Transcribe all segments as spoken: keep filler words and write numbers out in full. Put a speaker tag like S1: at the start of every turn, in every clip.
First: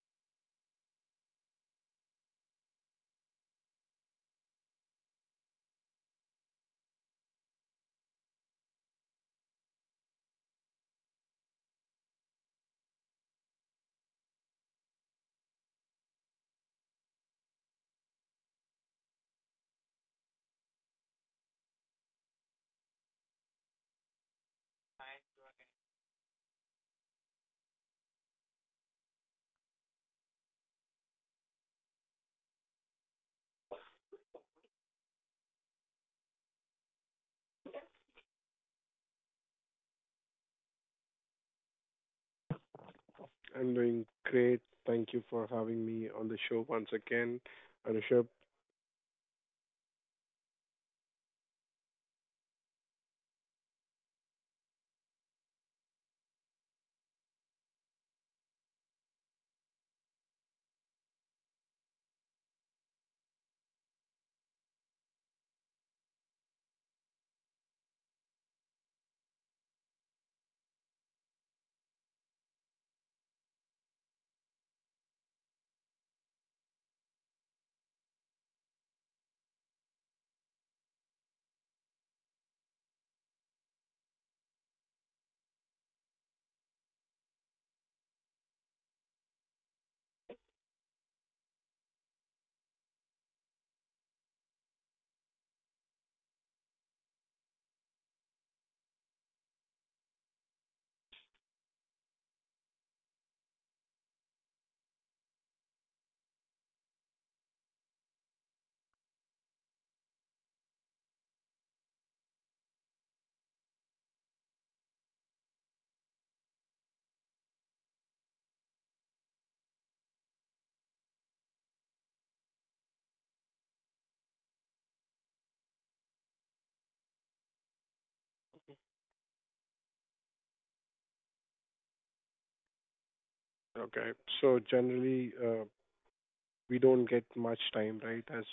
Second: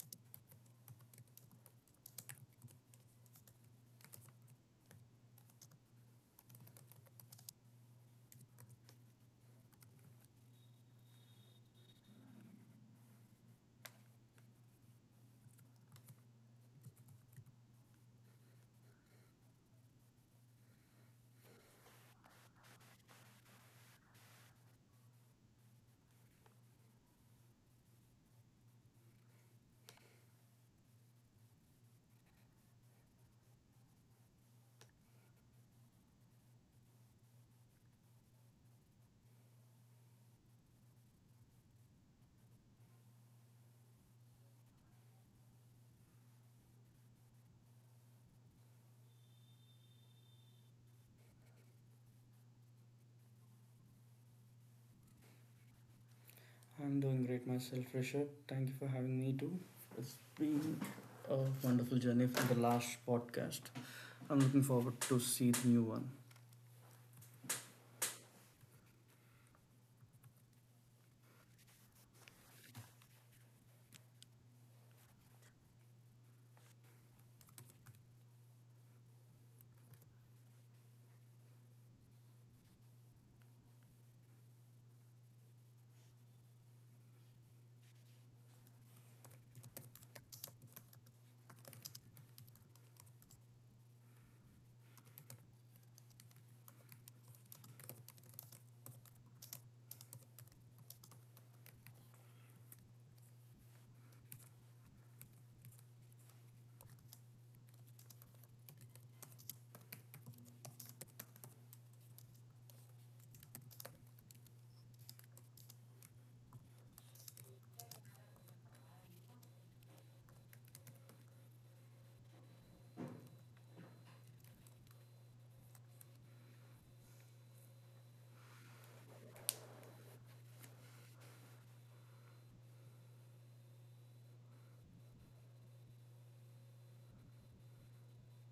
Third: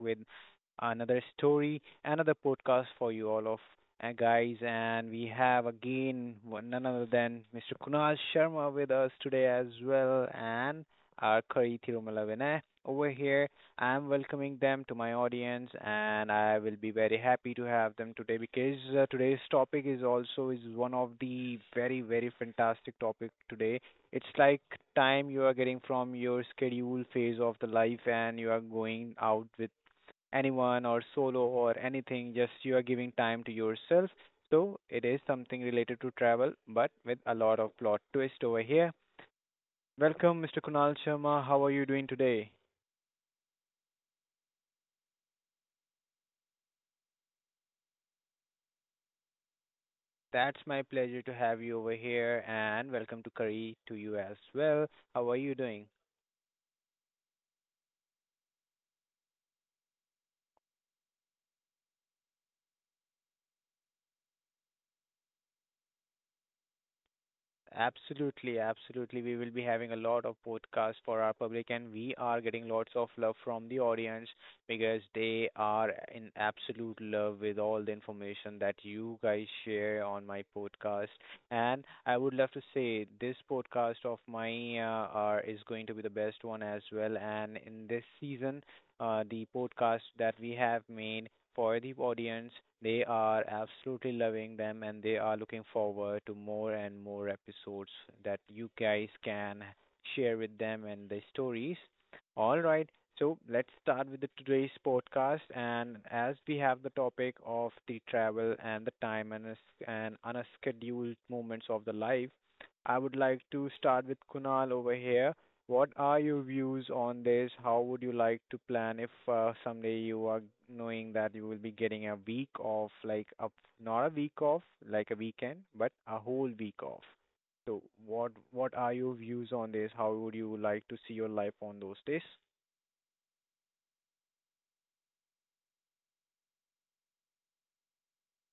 S1: with another story, another podcast for you all of uh, guys. And we have again one- none other than mister Kunal Sharma with us today as well, and our Kari Tirumala Vinay over here. I'm welcoming them to my audience, and I will be very happy to have them today because uh, today's topic is also is one of the very very fantastic topic today. It's like time you are getting from your schedule phase of the life and you are going out with anyone or solo or anything, just you are giving time to yourself. So it is something related to travel, but with a lot of plot twist over here. Welcome, mister Kunal Sharma. How are you doing today?
S2: I'm doing great. Thank you for having me on the show once again, Anusha.
S1: That's my pleasure to have you over here, and welcome to Curry to you as well. How are you doing?
S3: I'm doing great myself, Richard. Thank you for having me too. It's been a wonderful journey from the last podcast. I'm looking forward to see the new one.
S1: Absolutely, absolutely. We will be having a lot of podcasts for our public, and we are getting lots of love from the audience because they are in absolute love with all the information that you guys share on my podcast. And I would love to say this podcast of mine uh, are, is going to be the best one as well. And in this season, uh, the podcast that we have made for the audience. They are absolutely loving them and they are looking forward to more and more episodes that you guys can share with them and the stories. All right. So let's start with the today's podcast, and as we have the topic of the travel and the time and us- and unscheduled moments of the life, I would like to start with Kunal over here. What are your views on this? How would you like to plan if uh, someday you are knowing that you will be getting a week off, like a, not a week off, like a weekend, but a whole week off? So what what are your views on this? How would you like to see your life on those days?
S2: Okay, so generally, uh, we don't get much time, right? As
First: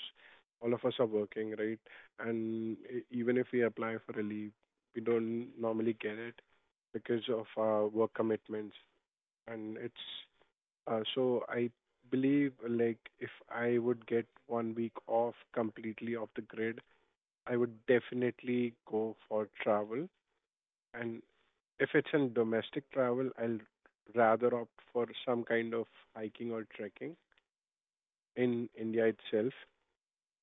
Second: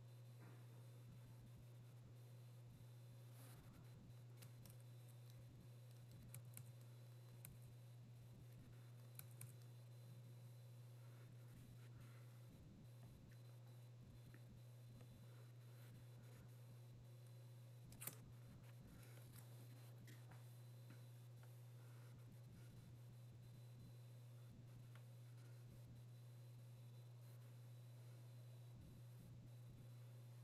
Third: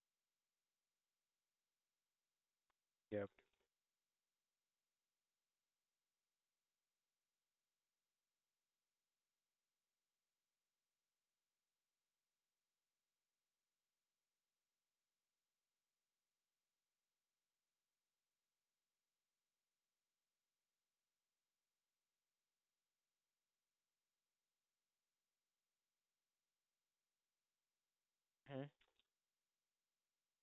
S2: all of us are working, right? And e-
S1: Yep.
S2: even if we apply for a leave, we don't normally get it because of our work commitments. And it's uh, so I believe, like, if I would get one week off completely off the grid, I would definitely go for travel. And if it's in domestic travel, I'll rather opt for some kind of hiking or trekking in India itself.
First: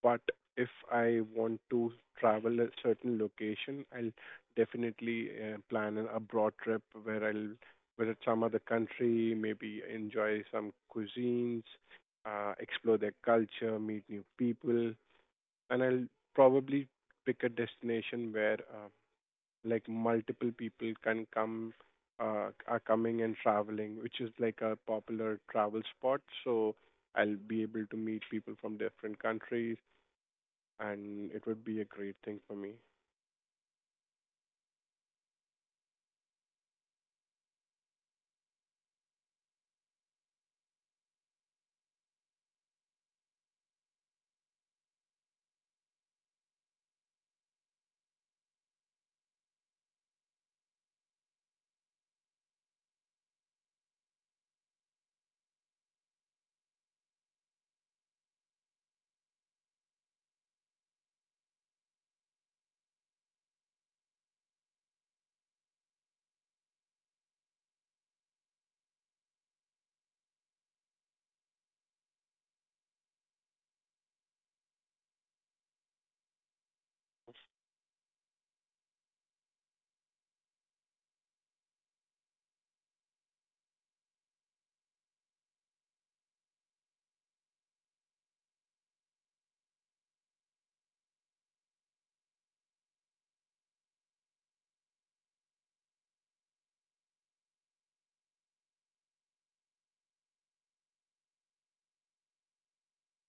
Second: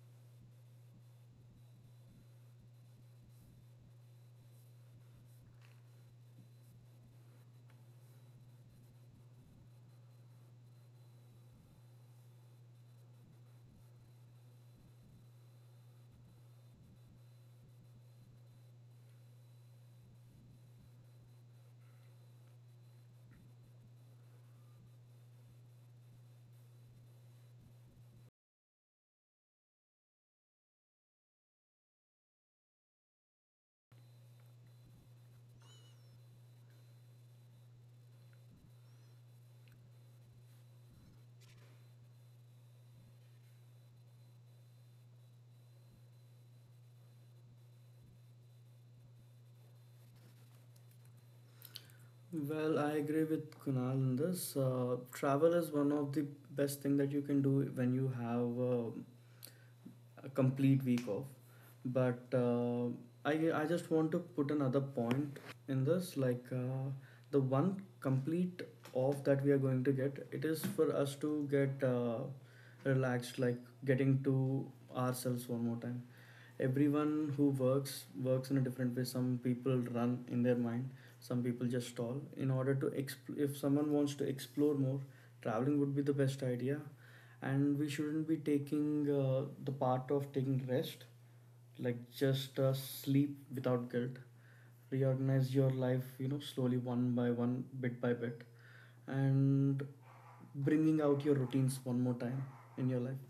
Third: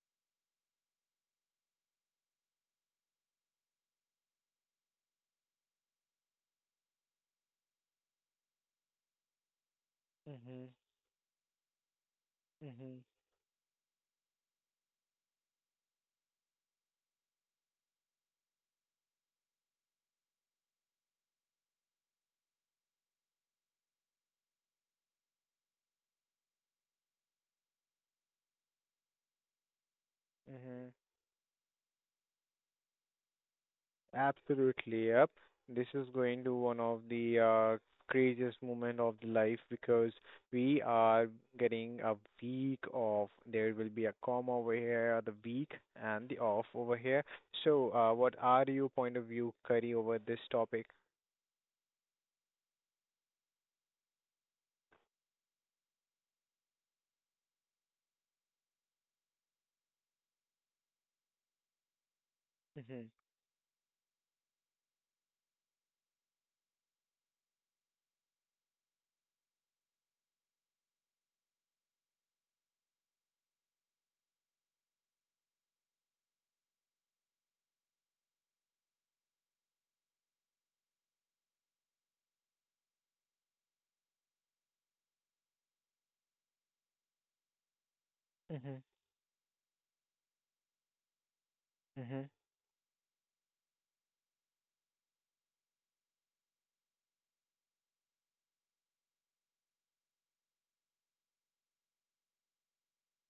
S2: But if I want to travel a certain location, I'll definitely uh, plan an abroad trip where I'll visit some other country, maybe enjoy
S1: Mm-hmm.
S2: some cuisines, uh,
S1: Mm-hmm.
S2: explore their culture, meet new people, and I'll probably pick a destination where uh, like multiple people can come uh, are coming and traveling, which is like a popular travel spot. So I'll be able to meet people from different countries,
S1: Mm-hmm.
S2: and it would be a great thing for me.
S1: Absolutely, yep. This is going to one of the uh, craziest moment of the life because we are getting a week off. There will be a comma over here, the week and the off over here. So, uh, what are your point of view, Curry, over this topic?
S3: Well, I agree with Kunal in this. Uh, travel is one of the best thing that you can do when you have uh, a complete week off. But uh,
S1: Mm-hmm.
S3: I I just want to put another point in this like uh, the one complete off that we are going to get it is for us to get uh, relaxed, like getting to ourselves one more time. Everyone who works works in a different way. Some people run in their mind, some people just stall. In order to exp- if someone wants to explore more, traveling would be the best idea. And we shouldn't be
S1: Mm-hmm.
S3: taking uh, the part of taking rest, like
S1: Mm-hmm.
S3: just uh, sleep without guilt, reorganize your life, you know, slowly, one by one, bit by bit, and bringing out your routines one more time in your life.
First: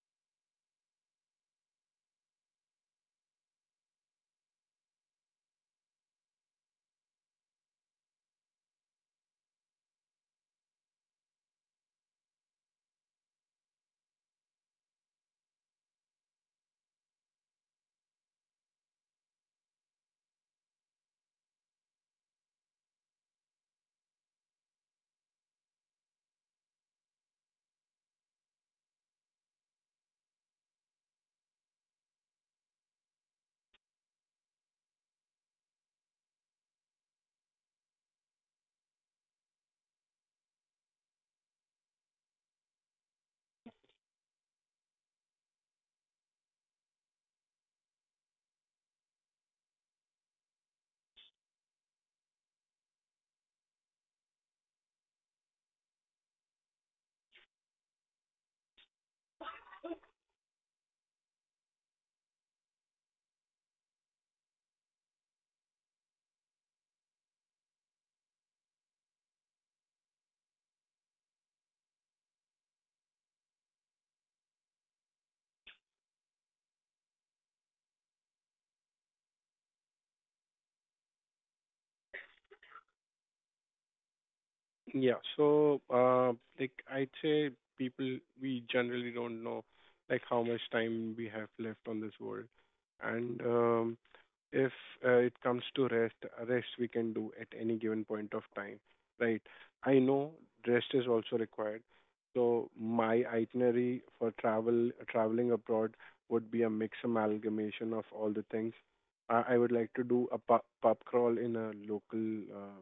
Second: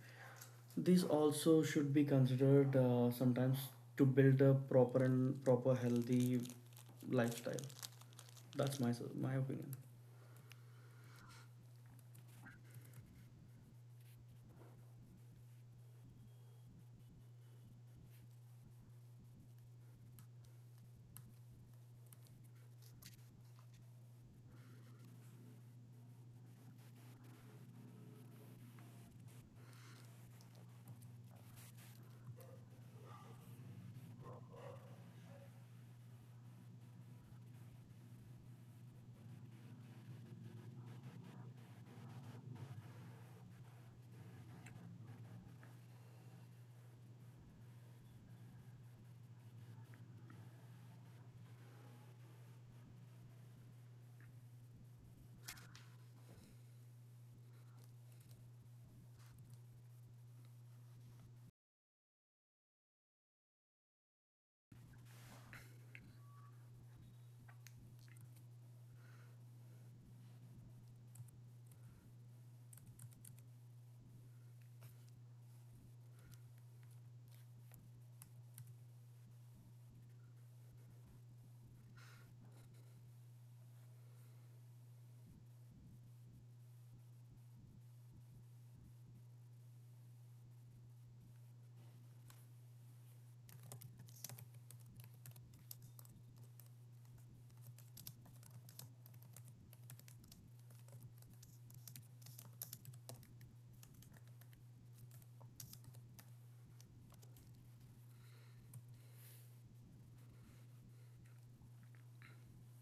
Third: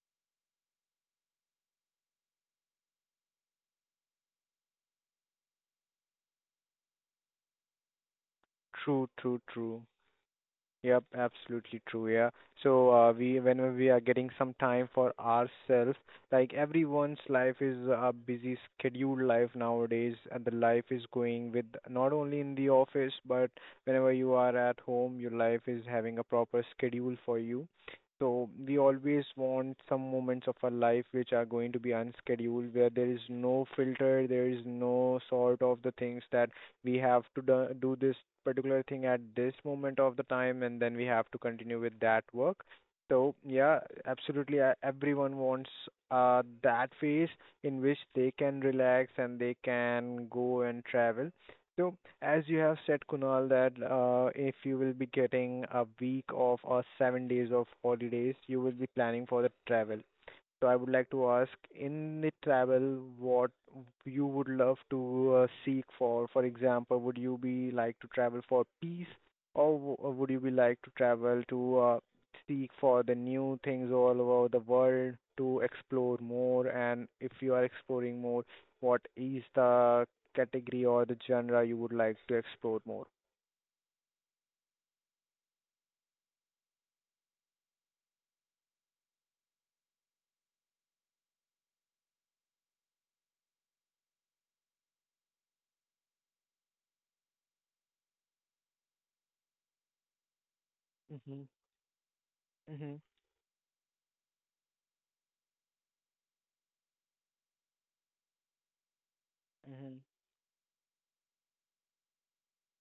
S3: These also should be considered uh, sometimes, to build a proper and proper healthy lifestyle. That's my
S1: True,
S3: my
S1: true,
S3: opinion.
S1: true. Yep, absolutely true. Yeah. So uh, we, whenever we are getting some time for ourselves, like everyone's life is a busy scheduled life nowadays, and the life is going with not only in the office, but whenever you are at home, your life is having a proper schedule for you. So we always want some moments of our life which are going to be unscheduled, where there is no filter, there is no sort of the things that we have to do, do this particular thing at this moment of the time and then we have to continue with that work. So yeah, absolutely, uh, everyone wants uh, that phase in which they can relax and they can go and travel. So as you have said, Kunal, that uh, if you will be getting a week of or seven days of holidays, you will be planning for the travel. So I would like to ask, in the travel, what you would love to uh, seek for? For example, would you be like to travel for peace, or w- or would you be like to travel to uh, seek for the new things all over the world to explore more? And if you are exploring more, what is the category or the genre you would like to explore more?
S2: Yeah. So, uh, like I'd say people, we generally don't know like how much time we have left on this world. And um, if uh, it comes to rest, rest we can do at any given point of time, right? I know rest is also
S1: Mm-hmm.
S2: required. So
S1: Mm-hmm.
S2: my itinerary for travel, traveling abroad would be a mix amalgamation of all the things. I, I would like
S1: Mm-hmm.
S2: to do a pub, pub crawl in a local uh,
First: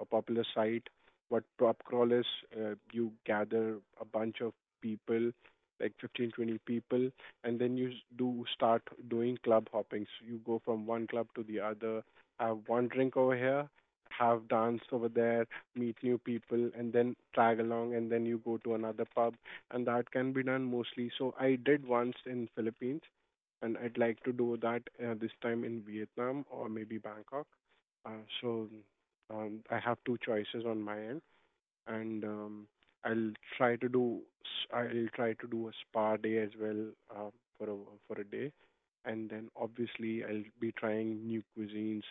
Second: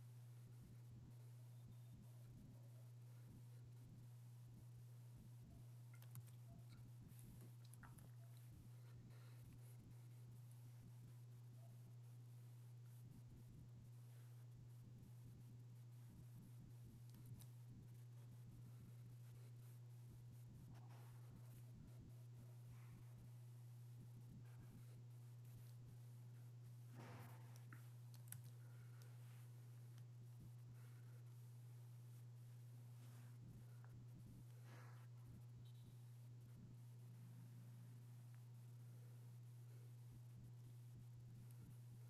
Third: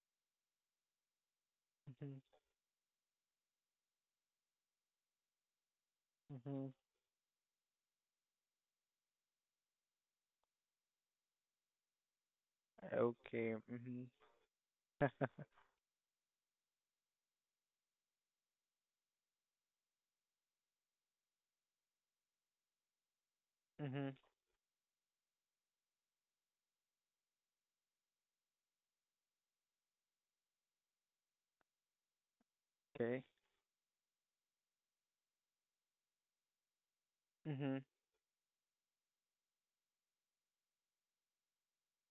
S2: a popular site. What PropCrawl is,
S1: Mm-hmm.
S2: uh, you gather a bunch of people, like fifteen twenty
S1: Mm-hmm.
S2: people, and then you s- do start doing club hoppings. You go from one club to the other, have one drink over
S1: Okay.
S2: here,
S1: Mm-hmm.
S2: have dance over there, meet new people, and then tag along, and then you go to another pub, and that can be done mostly. So I did once in Philippines, and I'd
S1: Mm-hmm.
S2: like to do that uh, this time in Vietnam or maybe Bangkok. Uh, so um, I have two choices on my end, and um,
S1: Okay.
S2: I'll try to do s- I'll try to do a spa day as well, uh, for a
S1: Mhm.
S2: for a day, and then obviously I'll be trying new cuisines,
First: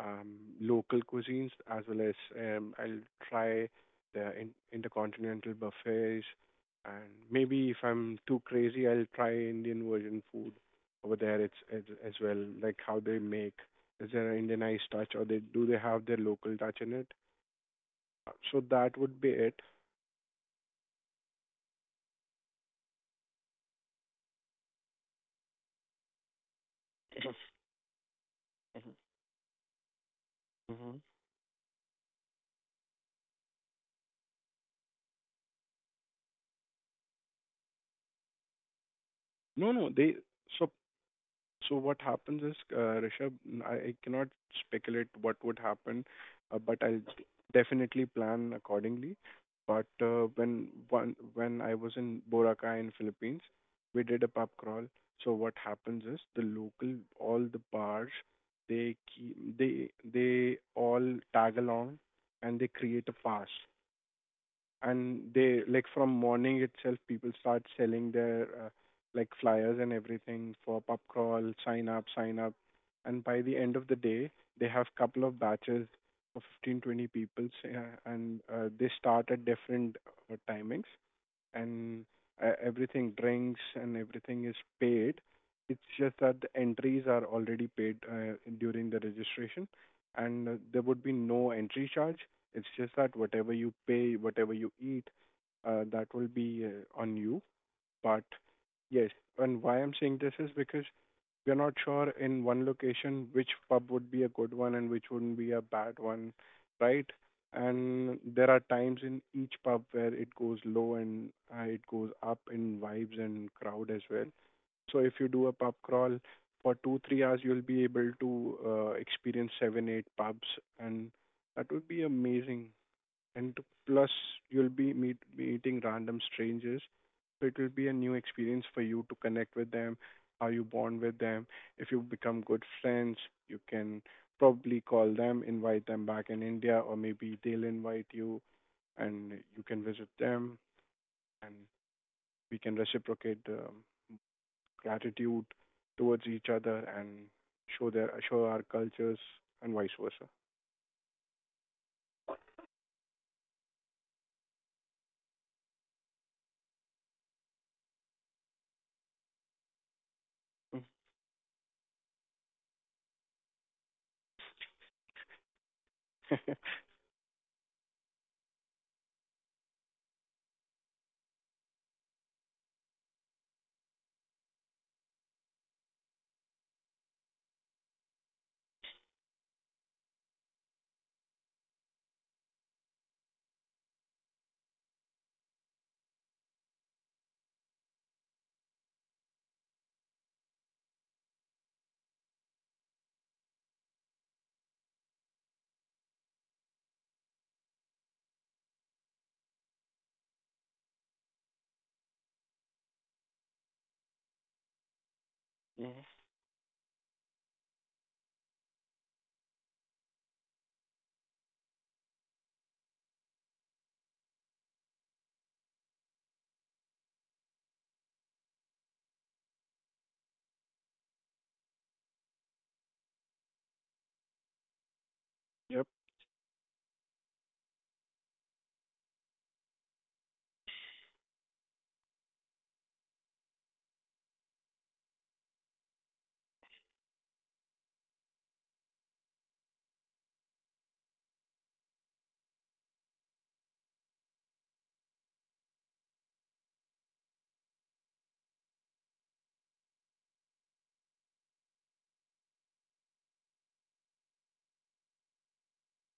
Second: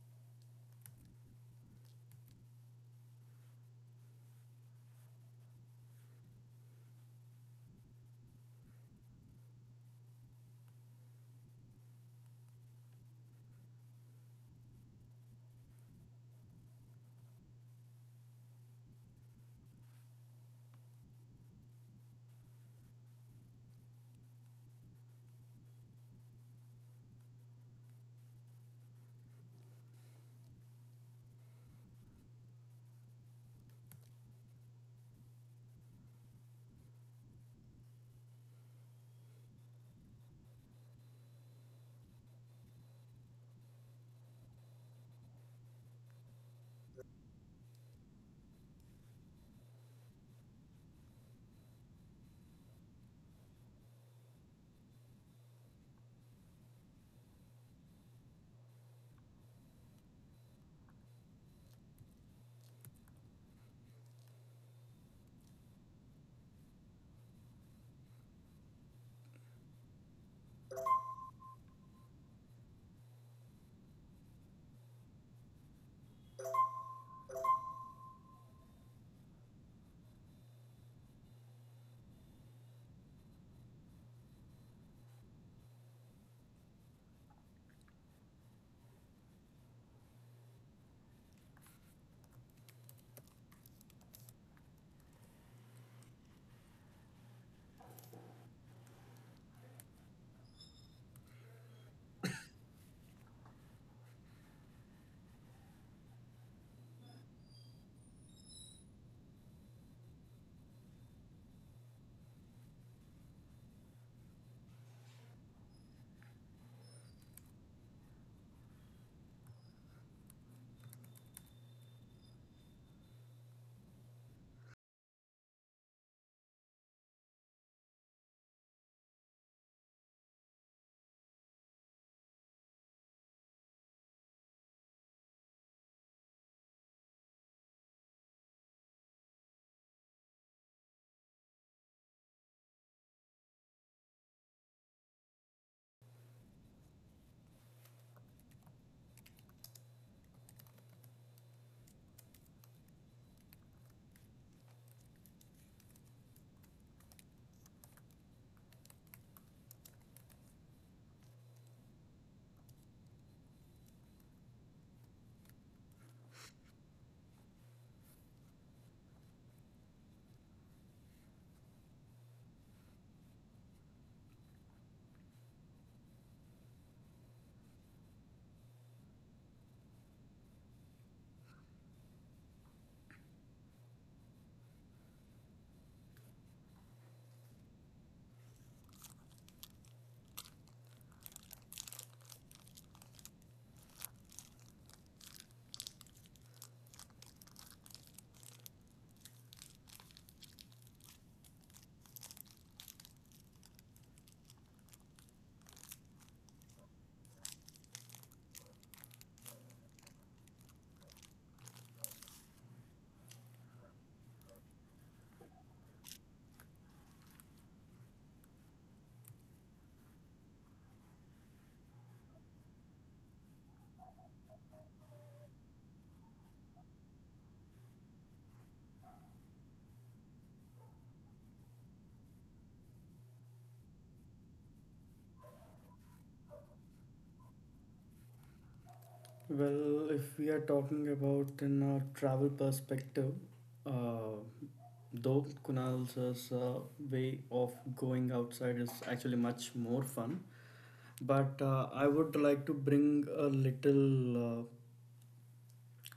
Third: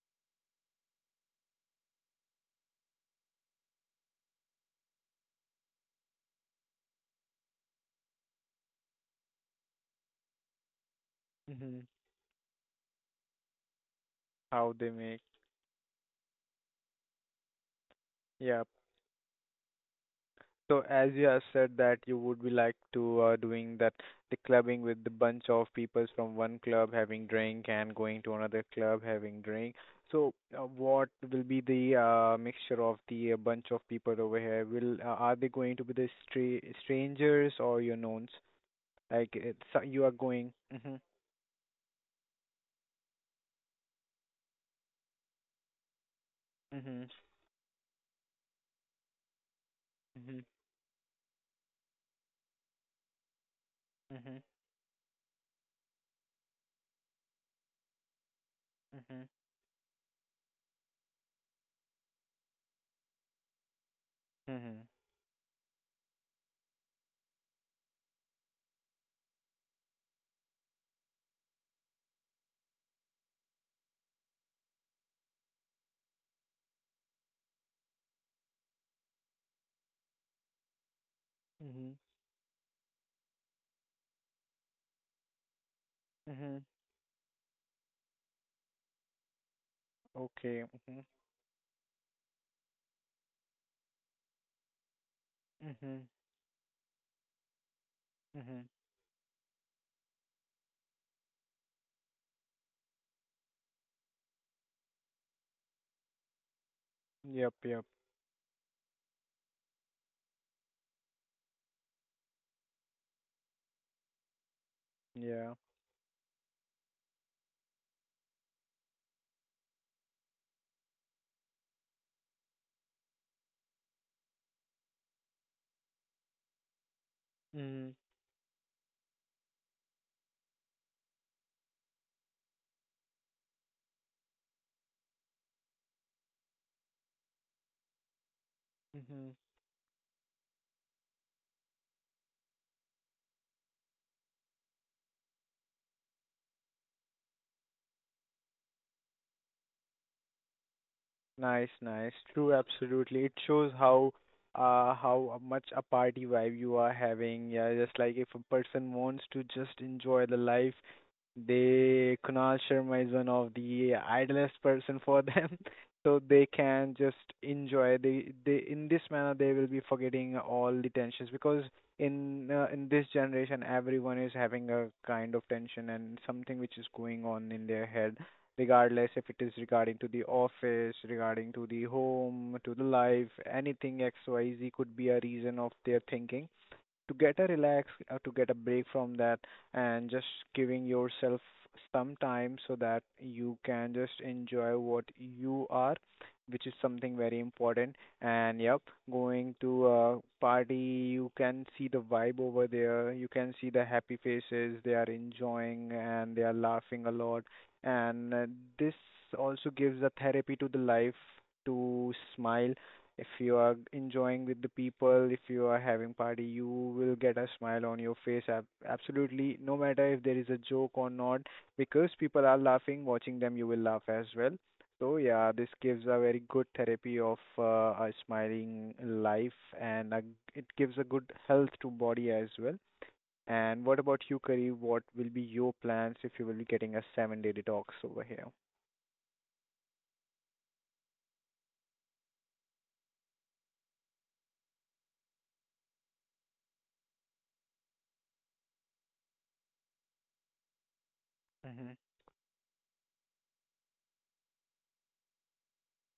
S2: um, local cuisines as well as um, I'll try the in, intercontinental buffets, and maybe if I'm too crazy, I'll try Indian version food over there. It's as,
S1: Mhm.
S2: as well like how they make. Is there an
S1: How
S2: Indianized
S1: they
S2: touch,
S1: make.
S2: or they do they have their local touch in it? Uh, So
S1: Yeah.
S2: that would be it.
S1: So as you have said that you would be like to uh, doing that the clubbing with the bunch of peoples from one club having drink and going to another
S2: Mm-hmm.
S1: club having drink. So uh,
S2: Mm-hmm.
S1: what will be the uh, mixture of the uh, bunch of people over here? Will uh, are they going to be the stra strangers or your knowns? Like
S2: No,
S1: it's, uh,
S2: no.
S1: you are
S2: They
S1: going.
S2: so
S1: Mhm.
S2: so what happens is, uh, Rishabh, n- I, I cannot speculate what would happen, uh, but I'll
S1: Mhm.
S2: d- definitely plan accordingly. But uh,
S1: Mhm.
S2: when one when I was in Boracay in Philippines, we did a
S1: Mhm.
S2: pub crawl. So what happens is the local all the bars, they
S1: Mhm.
S2: keep they they all tag along and they create a fast.
S1: Mhm.
S2: And they like from morning itself people start selling their uh, like flyers and everything for pub crawl sign up sign up, and by the end of the day they have couple of batches of fifteen twenty people, uh, and uh, they start at different uh, timings,
S1: Mhm.
S2: and uh, everything, drinks and everything, is paid. It's just that the
S1: Mhm.
S2: entries are already paid uh, during the registration, and uh,
S1: Okay.
S2: there would
S1: Mhm.
S2: be no entry charge. It's just that whatever you pay, whatever you eat, uh,
S1: Mhm.
S2: that will be uh, on you. But
S1: Mhm.
S2: yes. And why I'm saying this is because we're not sure in one location which pub would be a good one and which wouldn't be a bad one, right?
S1: Yep, yep.
S2: And there are times in each pub where it goes low and uh, it goes up in vibes and crowd as well. So if you do a
S1: Yeah.
S2: pub crawl for two, three hours, you'll be able to uh, experience seven, eight pubs, and that would be amazing, and plus you'll be meet, meeting random strangers. So it will be a
S1: Mhm.
S2: new experience for you to connect with them, how you bond with them. If you become good friends, you can probably call them, invite them back in India, or maybe they'll invite you
S1: Mhm.
S2: and you can visit them, and we can reciprocate the gratitude towards each other and show their show our cultures, and vice versa.
S1: Nice, nice. True, absolutely. It shows how uh how much a party vibe you are having. Yeah, just like if a person wants to just enjoy the life, they Kunal Sharma is one of the idlest person for them. So they can just enjoy. They they in this manner they will be forgetting all the tensions because in uh, in this generation everyone is having a kind of tension and something which is going on in their head regardless if it is regarding to the office, regarding to the home, to the life, anything X Y Z could be a reason of their thinking to get a relax uh, to get a break from that and just giving yourself some time so that you can just enjoy what you are, which is something very important. And yep, going to a party you can see the vibe over there, you can see the happy faces, they are
S2: Mhm.
S1: enjoying
S2: Yeah.
S1: and they are laughing a lot. And uh, this also gives a therapy to the life, to smile. If you are enjoying with the people, if you are having party, you will get a smile on your face. ab- Absolutely, no matter if there is a joke or not, because people are laughing, watching them, you will laugh as well. So yeah, this
S2: yep.
S1: gives a very good therapy of uh, a smiling life, and a, it gives a good health to body as well. And what about you, Kareem? What will be your plans if you will be getting a seven-day detox over here?
S3: Well, if we are talking about in a travel perspective, uh, though Kunal's uh, way of going outside is actually much more fun, but uh,
S1: Mhm.
S3: I would like to bring a little uh,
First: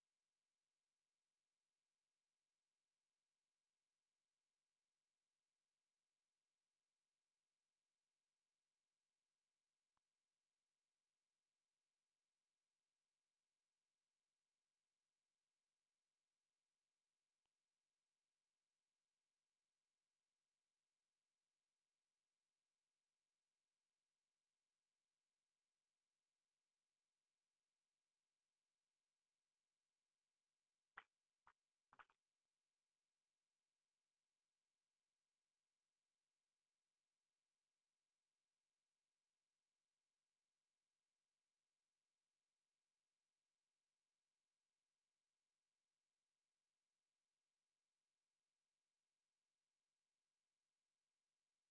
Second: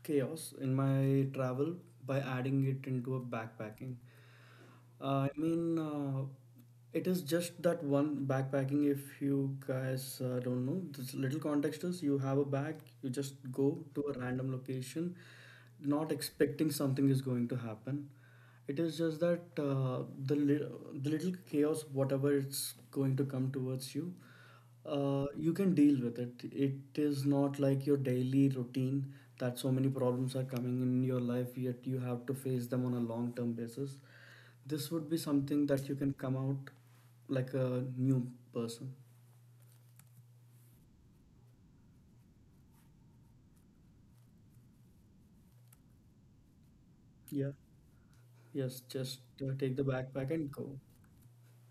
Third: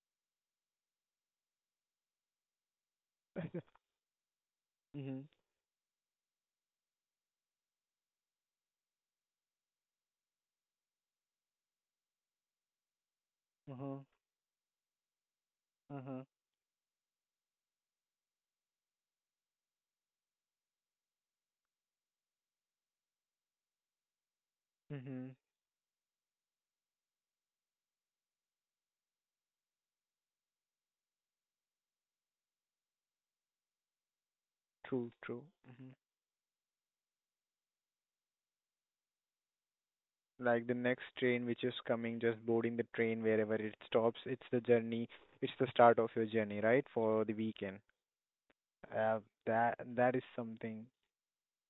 S3: chaos in my travel by adding it into a backpacking.
S1: Mhm.
S3: Uh, I mean, uh, it is just that one backpacking. If you guys uh, don't know, this little context is you have a bag, you just go to
S1: Mhm.
S3: a random location, not
S1: Mhm.
S3: expecting something is going to happen. It is just that uh, the, li- the little chaos, whatever it's going to come towards you, uh,
S1: Mhm.
S3: you can deal with it. It is not like your daily routine that so many problems are coming in your life, yet you have to face them on a long term basis. This would
S1: True,
S3: be
S1: true.
S3: something that
S1: Hmm.
S3: you can come out like a new person.
S1: Like the next train which is coming, just boarding the train wherever it stops, it's the journey, it's the start of your journey, right? For the
S3: Yeah.
S1: weekend.
S3: Yes,
S1: Uh,
S3: just uh, take
S1: that
S3: the
S1: that is
S3: backpack and go.
S1: something.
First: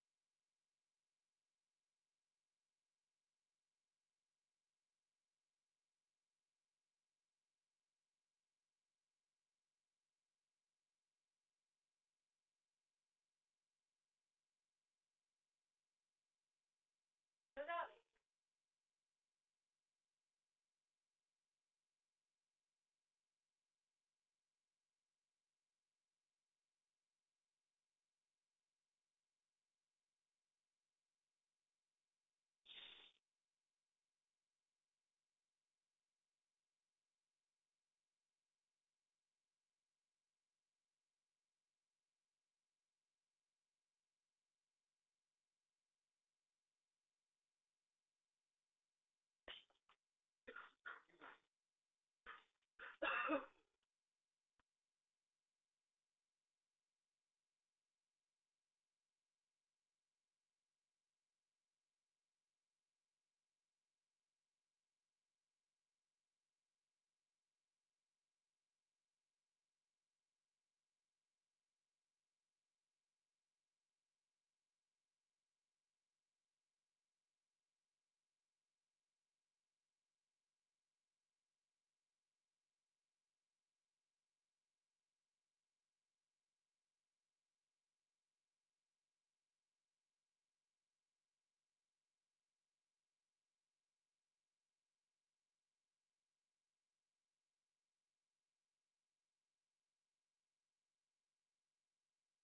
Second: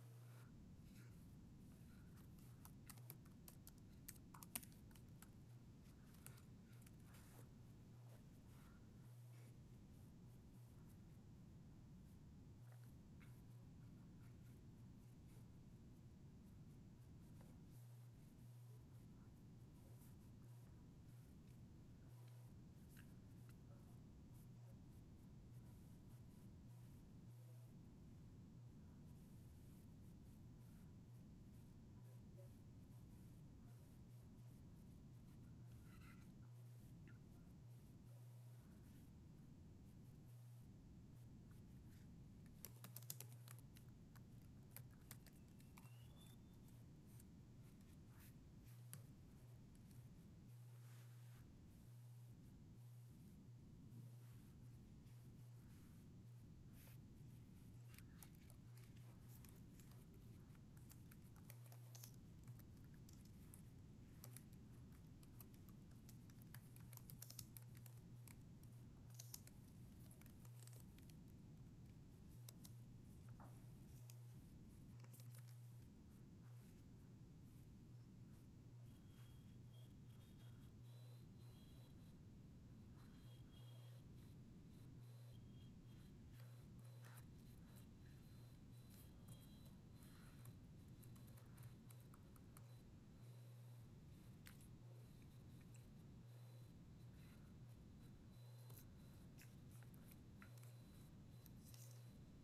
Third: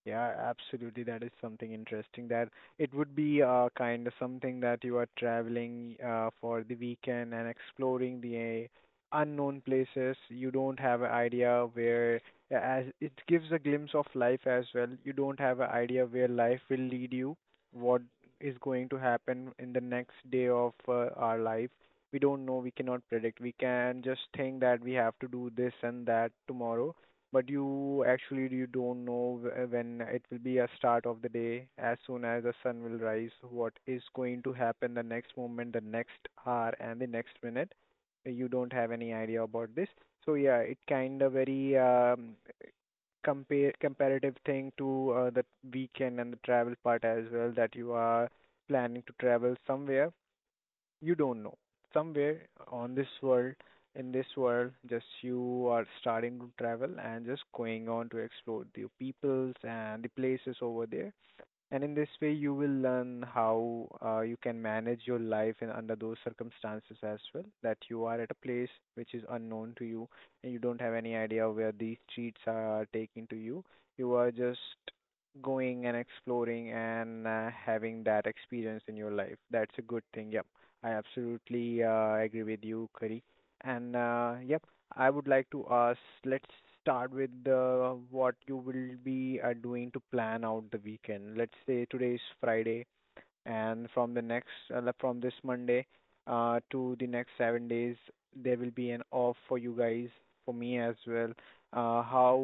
S1: Yeah, absolutely. That is something interesting that it would be uh, kind of something that you are traveling uh, for the weekend and exploring the uh, unknown places. You don't have an idea where, as it gives a glimpse of life as well. You don't have an idea where life will lead you, what is going to happen in the next day of uh, our life. We don't know, we cannot predict. We can just think that we have to do this and that tomorrow, but you actually you don't know wh- when it will be a start of the day. As soon as the sun will rise, what is going to happen the next moment, the next hour and the next minute, you don't have any idea about this. So yeah, it kind of very um, compare comparative thing to uh, the weekend and the travel part as well, that you are planning to travel somewhere, you don't know, somewhere on this world, in this world, just you are starting to travel and just going on to explore the peoples and the places over there. And in this way, you will learn how uh, you can manage your life in under those circumstances as well. That you are at a place which is unknown to you, and you don't have any idea where these streets are taking to you. You are just going and exploring and uh, having that experience in your life. That's a good thing. Yep, I absolutely uh, agree with you, Kari. And uh, yep, I would like to ask, let's start with uh, what you will be uh, doing to plan out the weekend. Let's say today is Friday and from the next uh, like from this Monday uh, to the next seven days, there will be an off for you guys, for me as well. Uh, how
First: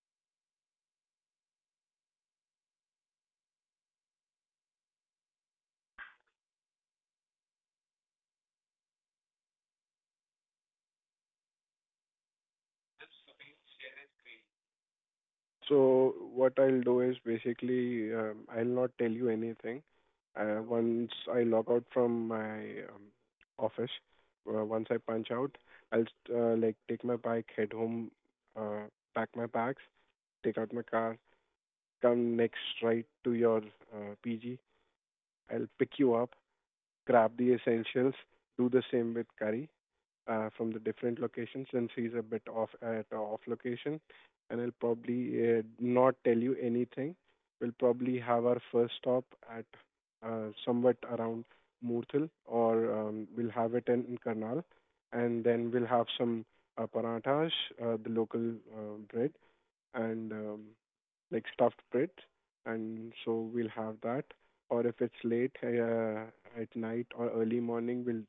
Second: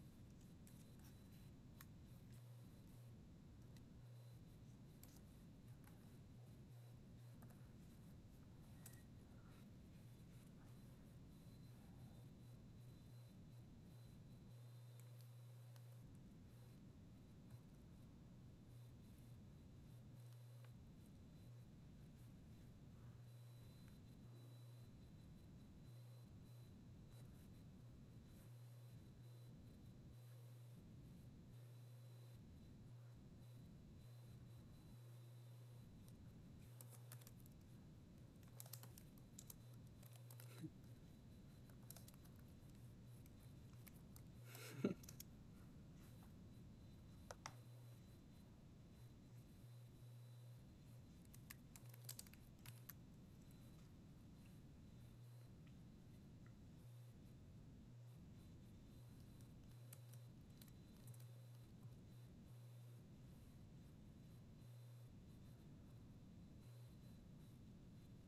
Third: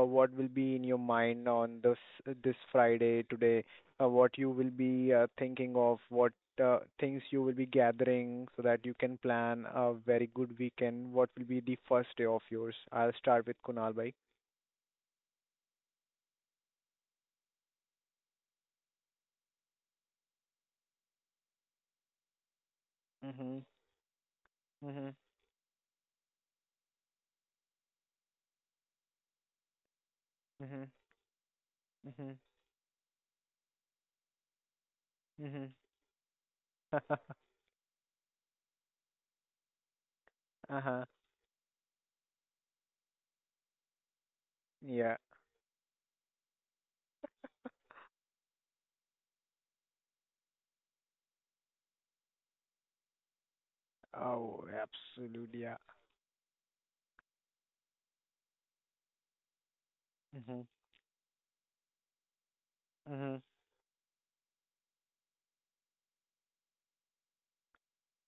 S1: uh, what will be in your mind on this this Friday today? Uh, what you will be uh, thinking of? What uh, things you will be gathering so that you can plan a very good weekend? What will be the first day of yours? I'll start with Kunal, bhai.
S2: So what I'll do is basically um, I'll not tell you anything. Uh, once I log out from my um,
S1: Mhm.
S2: office, uh, once I
S1: Mhm.
S2: punch out, I'll uh, like take my bike, head home, uh, pack my bags, take out my
S1: Mhm.
S2: car, come
S1: Mhm.
S2: next right to your uh, P G. I'll
S1: Mhm.
S2: pick you up, grab the essentials, do the same with Kari, uh, from the
S1: Uh-huh.
S2: different locations since he's a bit off at a off location, and I'll
S1: Yeah.
S2: probably uh, not tell you anything. We'll probably have our first stop at uh, somewhat around Murthal, or um, we'll have it in, in Karnal,
S1: Oh,
S2: and
S1: absolutely.
S2: then
S1: Yeah.
S2: we'll have some uh, parathas, uh, the local uh, bread, and um,
S1: Mhm.
S2: like stuffed bread. And
S1: Mhm.
S2: so we'll have that, or if it's late uh, at night or early morning, we'll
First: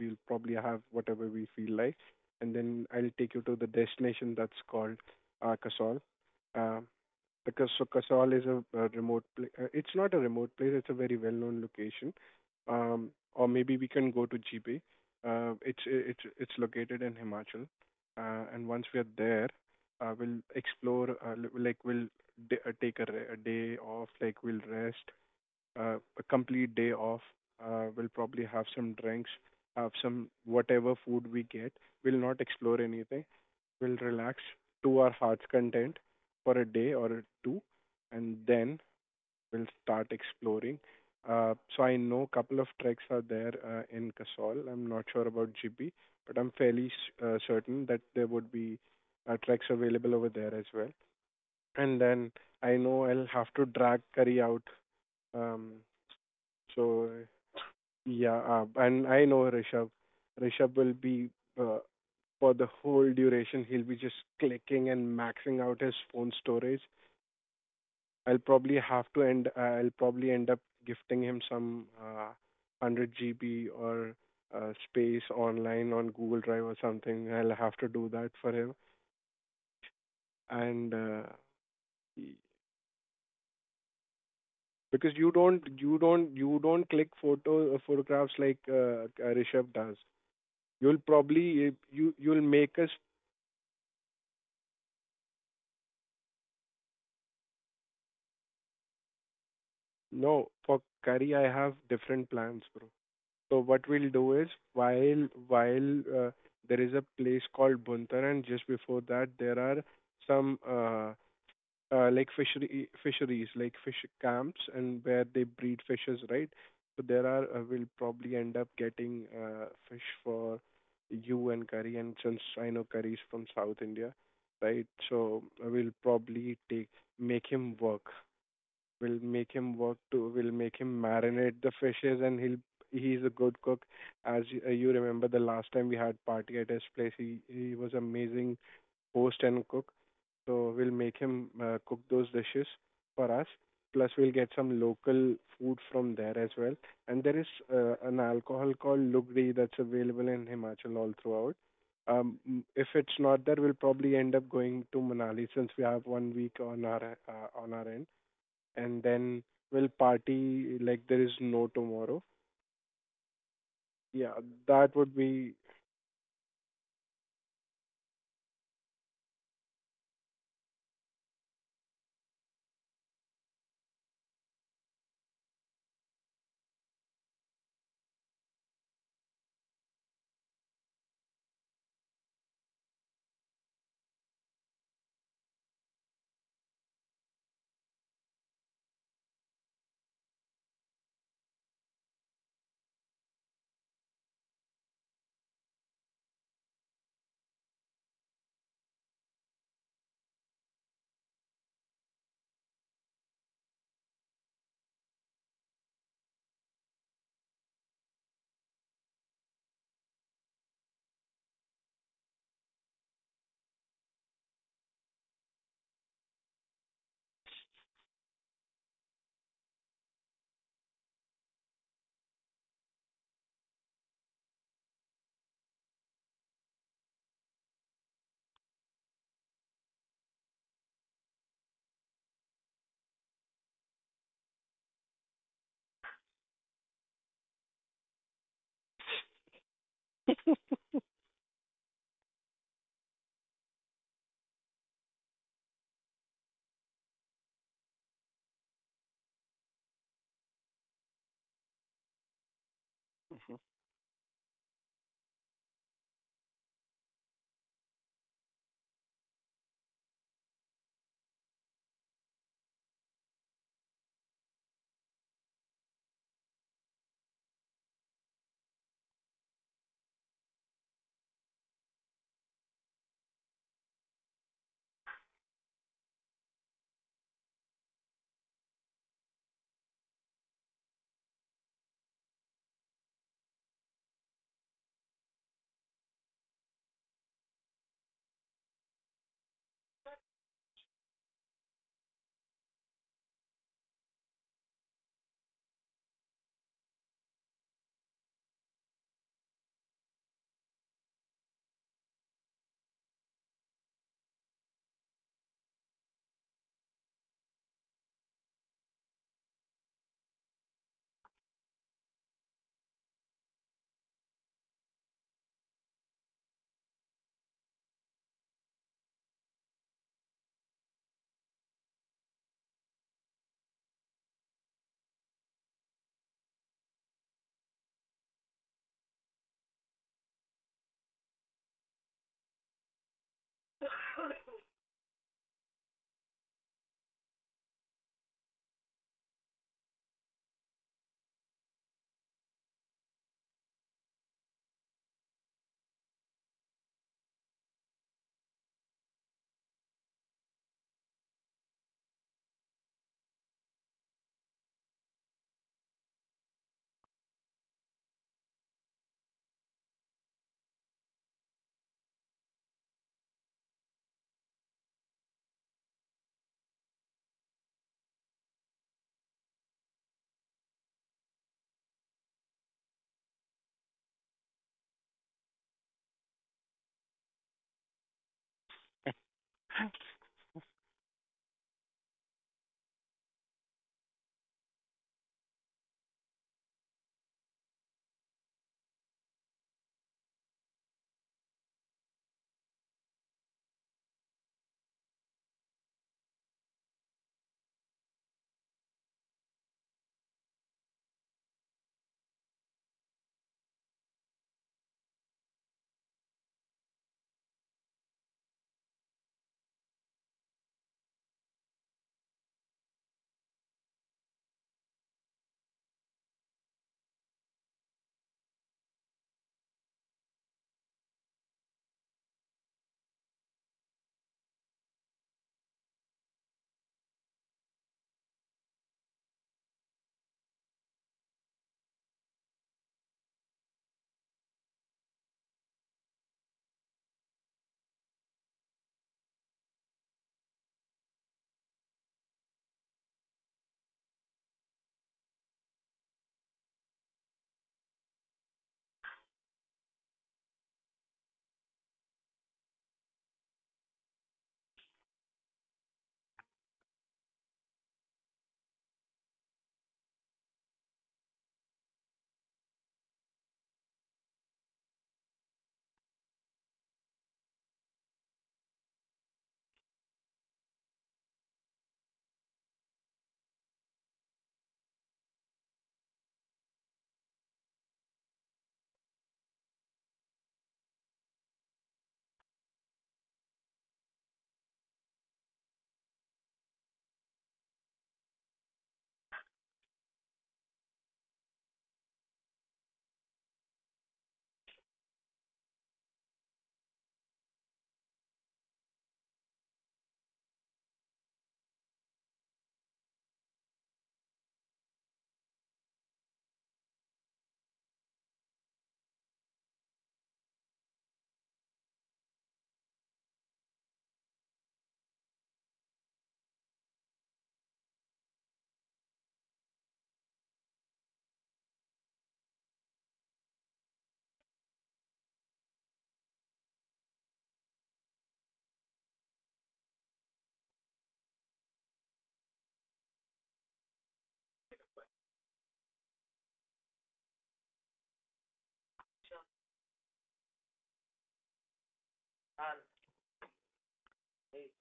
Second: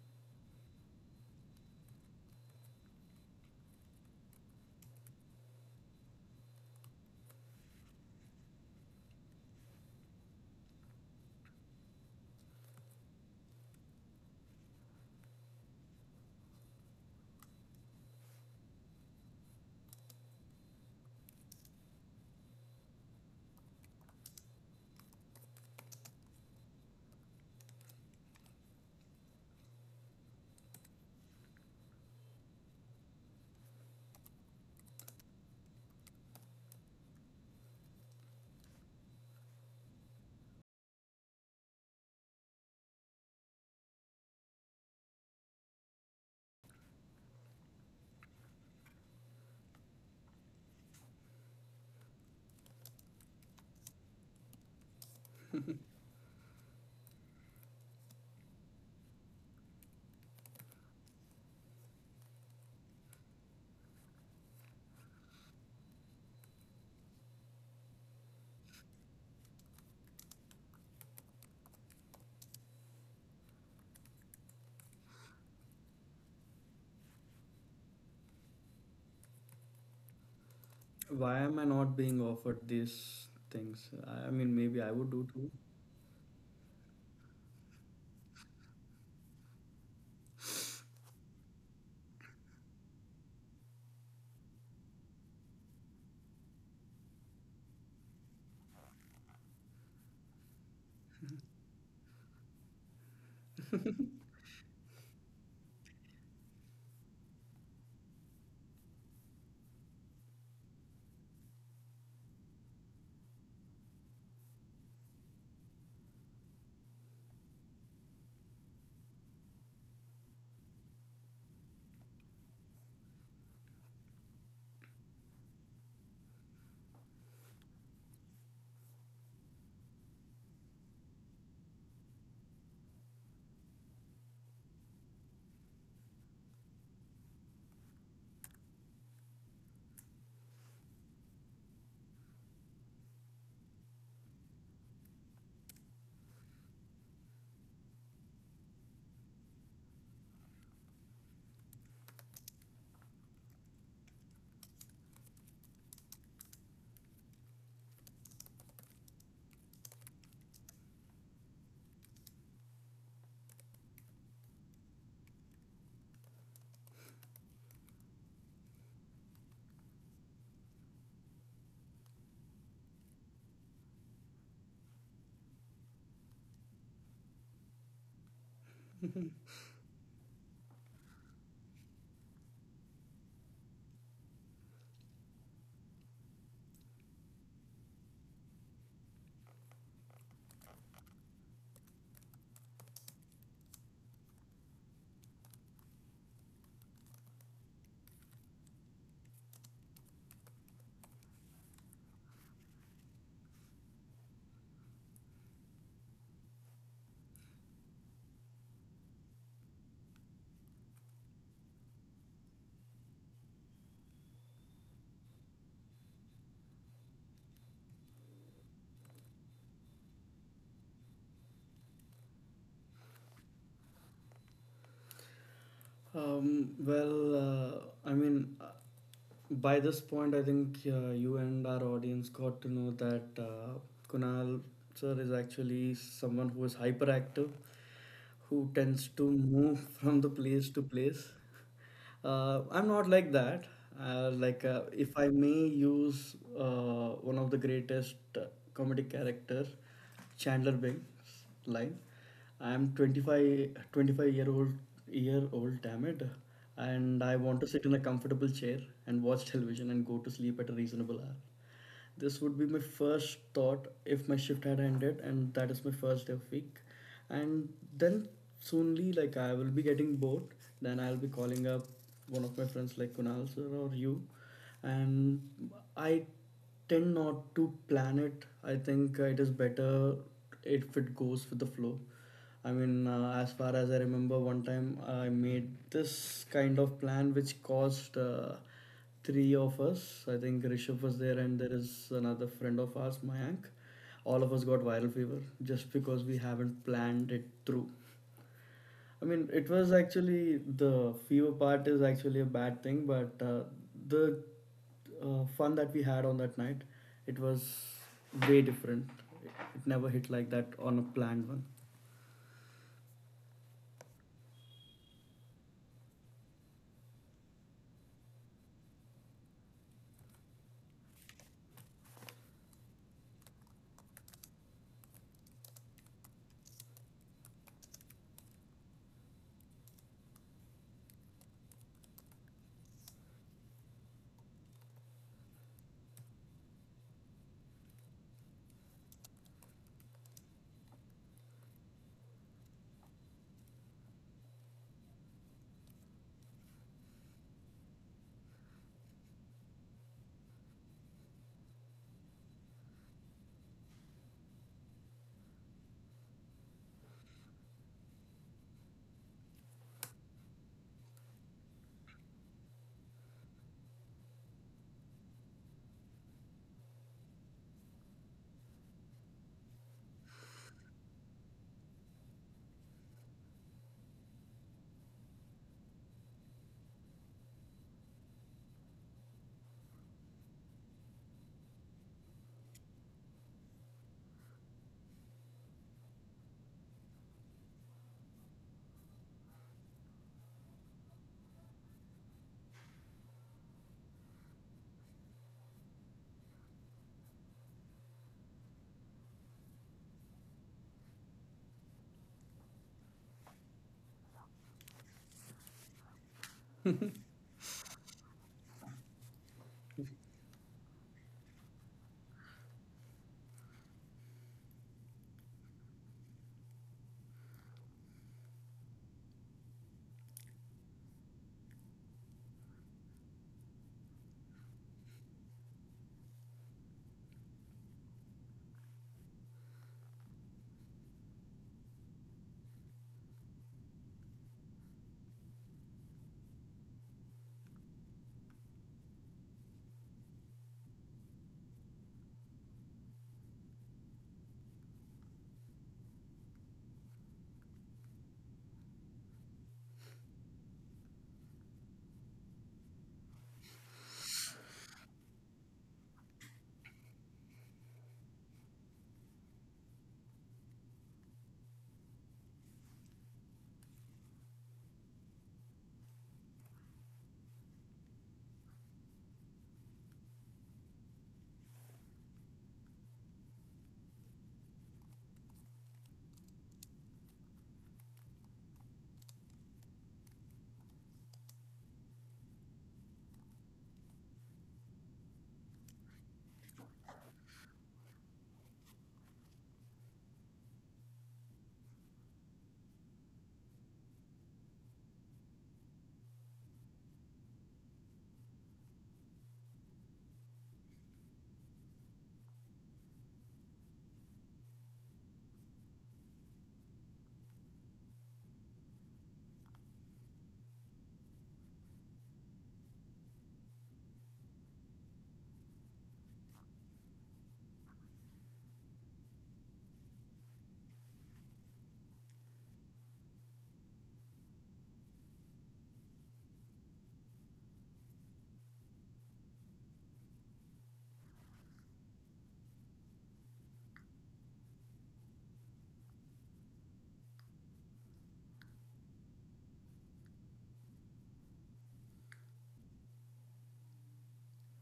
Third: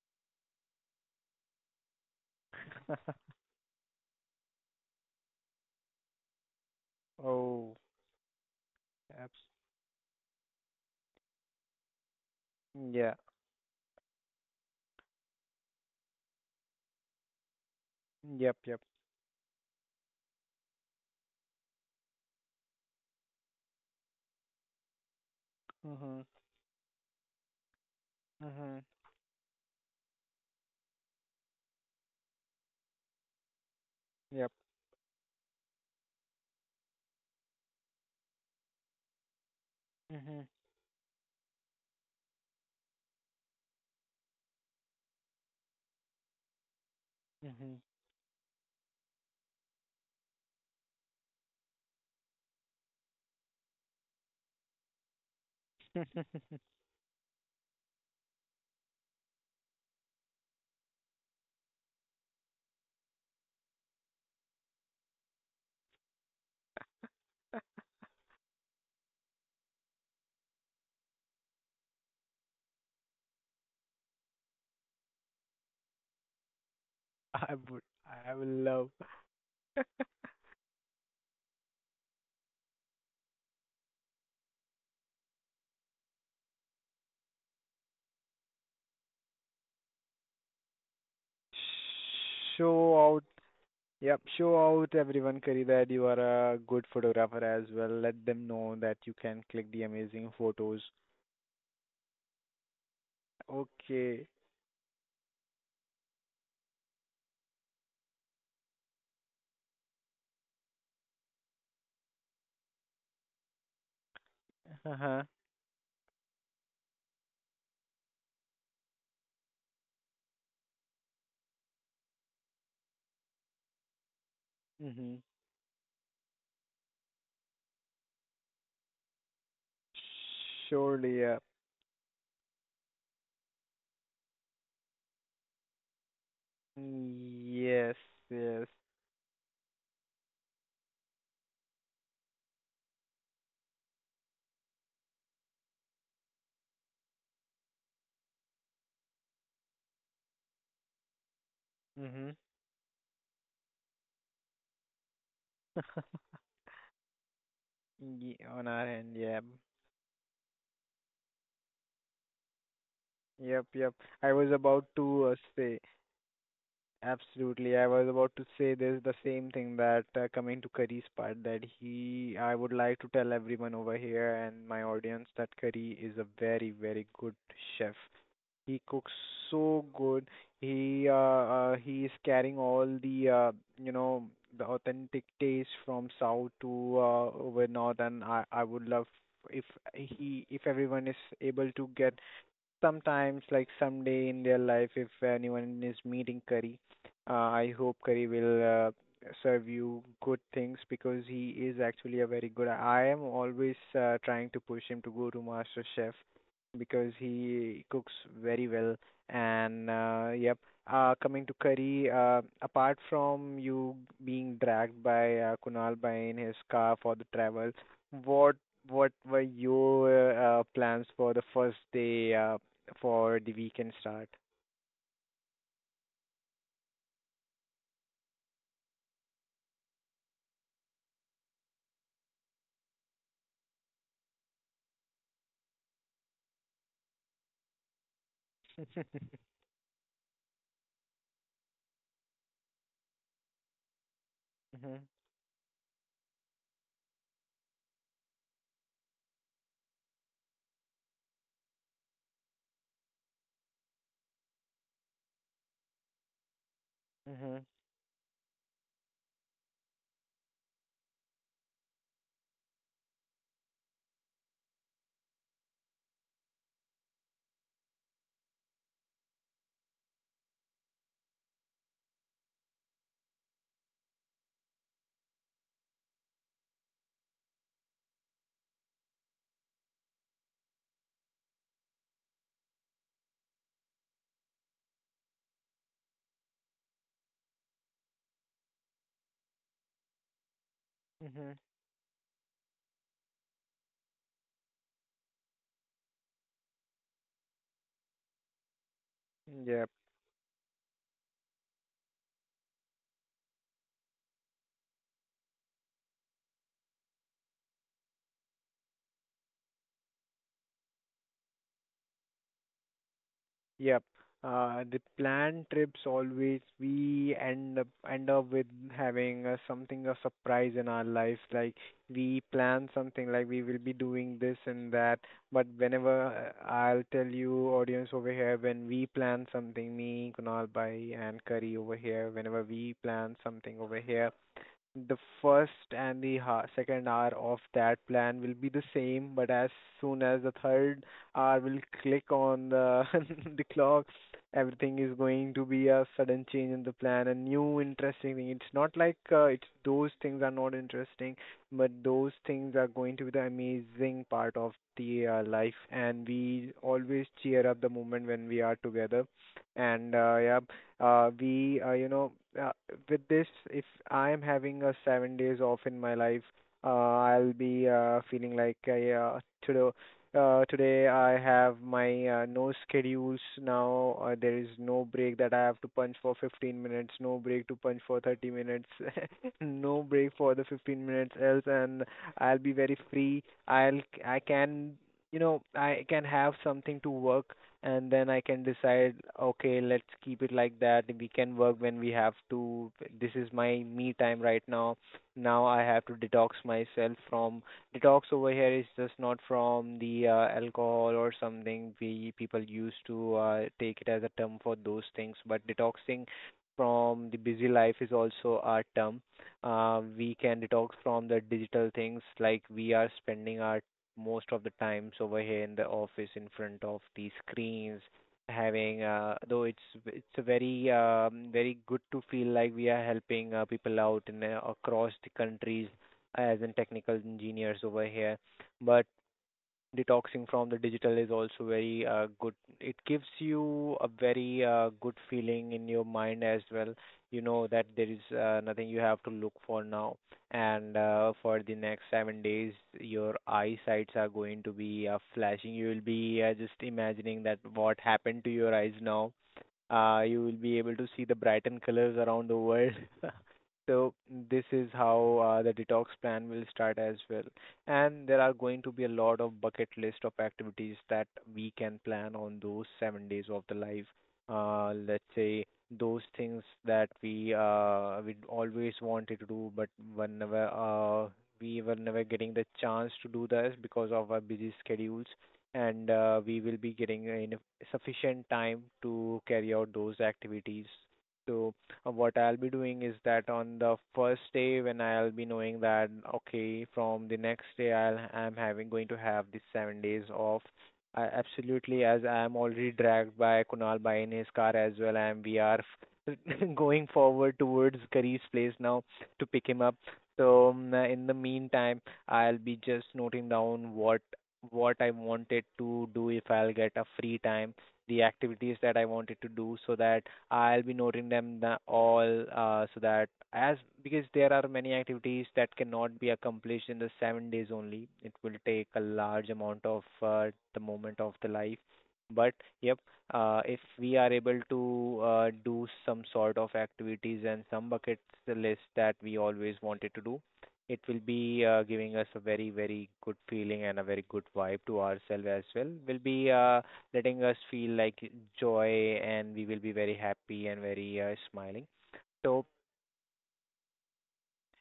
S2: We'll probably have whatever we feel like. And then I'll take you to the destination that's called uh, Kasol. Uh, the Kas-
S1: Oh,
S2: so Kasol is a, a remote
S1: abs.
S2: pla Uh, it's not a remote place. It's a very well-known location. Um,
S1: Yeah.
S2: or maybe we can go to G B. Uh, it's it's it's located in Himachal. Uh,
S1: Yep.
S2: and
S1: Yep.
S2: once we are there, uh, we'll explore. Uh, li- like we'll d- uh, take a, re- a day off. Like we'll rest uh, a
S1: Mhm.
S2: complete day off. Uh, we'll probably have
S1: Mhm.
S2: some drinks, have some whatever food we get. We'll not explore anything. We'll relax
S1: Yep.
S2: to our heart's content for a day or two, and then we'll start
S1: Mhm.
S2: exploring. Uh, so I know a couple of treks are there uh, in Kasol. I'm not sure about G B, but I'm fairly s- uh,
S1: Mhm.
S2: certain that there would be uh, treks available over there as well. And then I know I'll have to drag Curry out. Um, so yeah, uh, and I know Rishabh. Rishabh will be uh, for the whole duration. He'll be just clicking and maxing out his phone storage. I'll probably have to end. Uh, I'll probably end up gifting him some uh, one hundred G B or uh, space online on Google Drive or something.
S1: I
S2: I'll have
S1: would.
S2: to do that
S1: I will
S2: for him.
S1: love.
S2: And uh,
S3: Why am I not being
S2: y-
S3: offered these things? I I mean, maybe I would
S2: because
S3: do
S2: you
S3: too.
S2: don't, you don't, you don't click photo uh, photographs like uh, uh, Rishabh does. You'll probably you you'll make us.
S1: Show out. Yep. Show out everyone, Kari, that you are a good photographer as well. Let them know that you can click the amazing
S2: No,
S1: photos.
S2: for curry I have different plans, bro. So what we'll
S1: Okay.
S2: do is while while uh, there is a place called Buntar, and just before that there are some uh, uh, like fishery fisheries, like fish camps, and
S1: Uh-huh.
S2: where they breed fishes, right? So there are uh, we'll probably end up getting uh, fish for you and curry, and since I know curry's from South India, right?
S1: Mhm.
S2: So I will probably take make him work. We'll make him work to we'll make him
S1: Surely. Yeah.
S2: marinate the fishes, and he'll he's a good cook. As you, uh, you remember, the last time we had party at his place, he he was
S1: Yes.
S2: amazing
S1: Yes.
S2: host and cook. So we'll make him uh, cook those dishes for us. Plus we'll get some local food from there as well. And there is uh, an alcohol called Lugdi that's available in Himachal all throughout.
S1: Mhm.
S2: Um, if it's not there, we'll probably end up going to Manali since we have one week on our uh, on our end,
S1: Ye- on our
S2: and
S1: end, yeah.
S2: then we'll party like there is no tomorrow.
S1: Yep, yep. I
S2: Yeah,
S1: was about
S2: that would
S1: to uh,
S2: be.
S1: say, absolutely. I was about to say this the same thing that uh, coming to Curry's part, that he, I would like to tell everyone over here and my audience that Curry is a very, very good chef. He cooks so good. He uh, uh, he is carrying all the uh, you know the authentic taste from south to uh, over north, and I I would love if he if everyone is able to get sometimes, like someday in their life, if anyone is meeting curry, uh, I hope curry will uh, serve you good things, because he is actually a very good. I am always uh, trying to push him to go to master chef, because he cooks very well. And uh, yep. Uh, coming to curry, uh, apart from you being dragged by uh, kunal by in his car for the travel, what what were your uh, plans for the first day? Uh, for the weekend start.
S3: Um, well, uh, I mean, uh, by this point, I think uh, you and our audience got to know that uh, Kunal sir is actually someone who is hyperactive, who tends to move from the place to place. Uh, I'm not like that. Uh, like, uh,
S1: Mhm,
S3: if I may use uh, one of the greatest uh, comedic character, Chandler Bing's line, I'm twenty-five twenty-five year old, year old, damn it, and I want
S1: mhm,
S3: to sit in a comfortable chair and watch television and go to sleep at a reasonable hour. This would be my first thought if my shift had ended, and that is my first day of week. And then soonly, like, I will be getting bored. Then I'll be calling up one of my friends, like Kunal sir or you, and I tend not to plan it. I think uh, it is better if it goes with the flow. I mean, uh, as far as I remember, one time I made this kind of plan which caused uh, three of us. I think Rishabh was there,
S1: mhm.
S3: and there is another friend of ours, Mayank. All of us got viral fever just because we haven't planned it through. I mean, it
S1: Yep,
S3: was actually the fever part is actually a bad thing, but uh, the uh, fun that we had on that night, it was way different. It never hit like that on a planned one.
S1: yep. Uh, the planned trips, always we end up end up with having uh, something a surprise in our life. Like we plan something, like we will be doing this and that. But whenever, uh, I'll tell you, audience over here, when we plan something, me, Kunal Bhai, and Curry over here, whenever we plan something over here, the first and the ha- second hour of that plan will be the same, but as soon as the third hour will click on the the clock, everything is going to be a sudden change in the plan, a new interesting thing. It's not like, uh, it's those things are not interesting, but those things are going to be the amazing part of the uh, life, and we always cheer up the moment when we are together. And uh, yeah, uh, we uh, you know uh, with this, if I am having a seven days off in my life, uh, I'll be uh, feeling like I, uh, yeah, today uh, today I have my uh, no schedules now. Uh, there is no break that I have to punch for fifteen minutes, no break to punch for thirty minutes, no break for the fifteen minutes else, and I'll be very free. i'll I can, you know I can have something to work, and then I can decide, okay, let's keep it like that. We can work when we have to. This is my me time right now. Now I have to detox myself from detox over here is just not from the uh, alcohol or something we people used to uh, take it as a term for those things, but detoxing from the busy life is also our term. Uh, we can detox from the digital things, like we are spending our most of the times over here in the office in front of the screens, having, uh, though it's it's a very um, very good to feel like we are helping uh, people out in uh, across the countries as in technical engineers over here, but detoxing from the digital is also very uh, good. It gives you a very uh, good feeling in your mind as well. You know that there is uh, nothing you have to look for now, and uh, for the next seven days, your eyesights are going to be uh, flashing. You will be uh, just imagining that what happened to your eyes now, uh, you will be able to see the Brighton colors around the world. So this is how uh, the detox plan will start as well. And there are going to be a lot of bucket list of activities that we can plan on those seven days of the life. Uh, let's say those things that we uh, we always wanted to do, but whenever uh, we were never getting the chance to do this because of our busy schedules, and uh, we will be getting enough sufficient time to carry out those activities. So, uh, what I'll be doing is that on the first day when I'll be knowing that okay, from the next day, I'll I'm having going to have the seven days off. I absolutely, as I am already dragged by Kunal by in his car as well and we are going forward towards Kari's place now to pick him up. So, um, in the meantime, I'll be just noting down what what I wanted to do if I'll get a free time, the activities that I wanted to do, so that I'll be noting them the, all, uh, so that, as because there are many activities that cannot be accomplished in the seven days only. It will take a large amount of uh, the moment of the life. But yep, uh, if we are able to uh, do some sort of activities and some bucket list that we always wanted to do, it will be uh, giving us a very very good feeling, and a very good vibe to ourselves as well, will be uh, letting us feel like joy, and we will be very happy and very uh, smiling. So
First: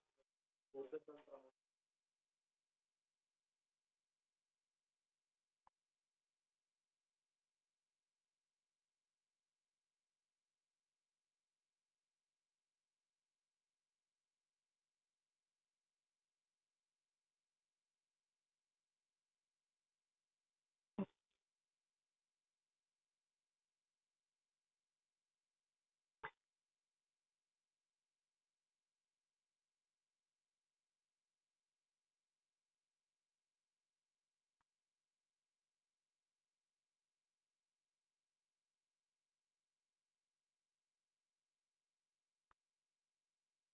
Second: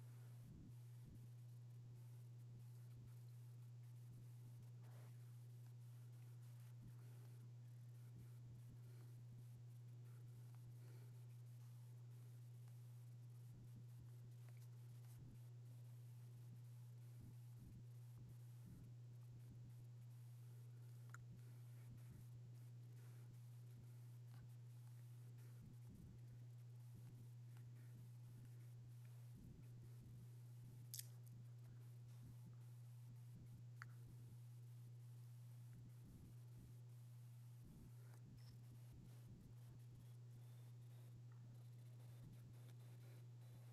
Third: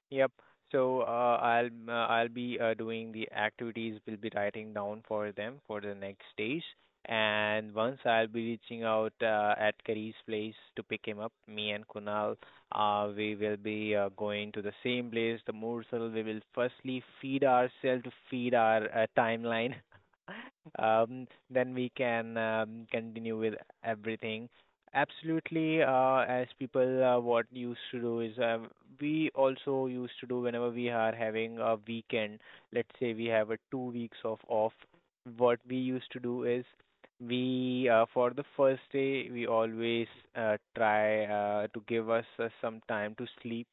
S1: yep. So uh, I'll uh, I'll be uh, doing the activities. Will be writing down for them for the next days. And once I'll be reaching out uh, at Kari's place to pick him up, me and Kunal, uh, we will be uh, going to the same place, the Morsel. We will firstly feed ourselves to feed our uh, timeline. Um, then we can um, continue with everything. Absolutely, uh, as people, uh, what used to do is, uh, we also used to do whenever we are having a weekend, let's say we have a two weeks of off, what we used to do is we, uh, for the first day, we always uh, try uh, to give us uh, some time to sleep,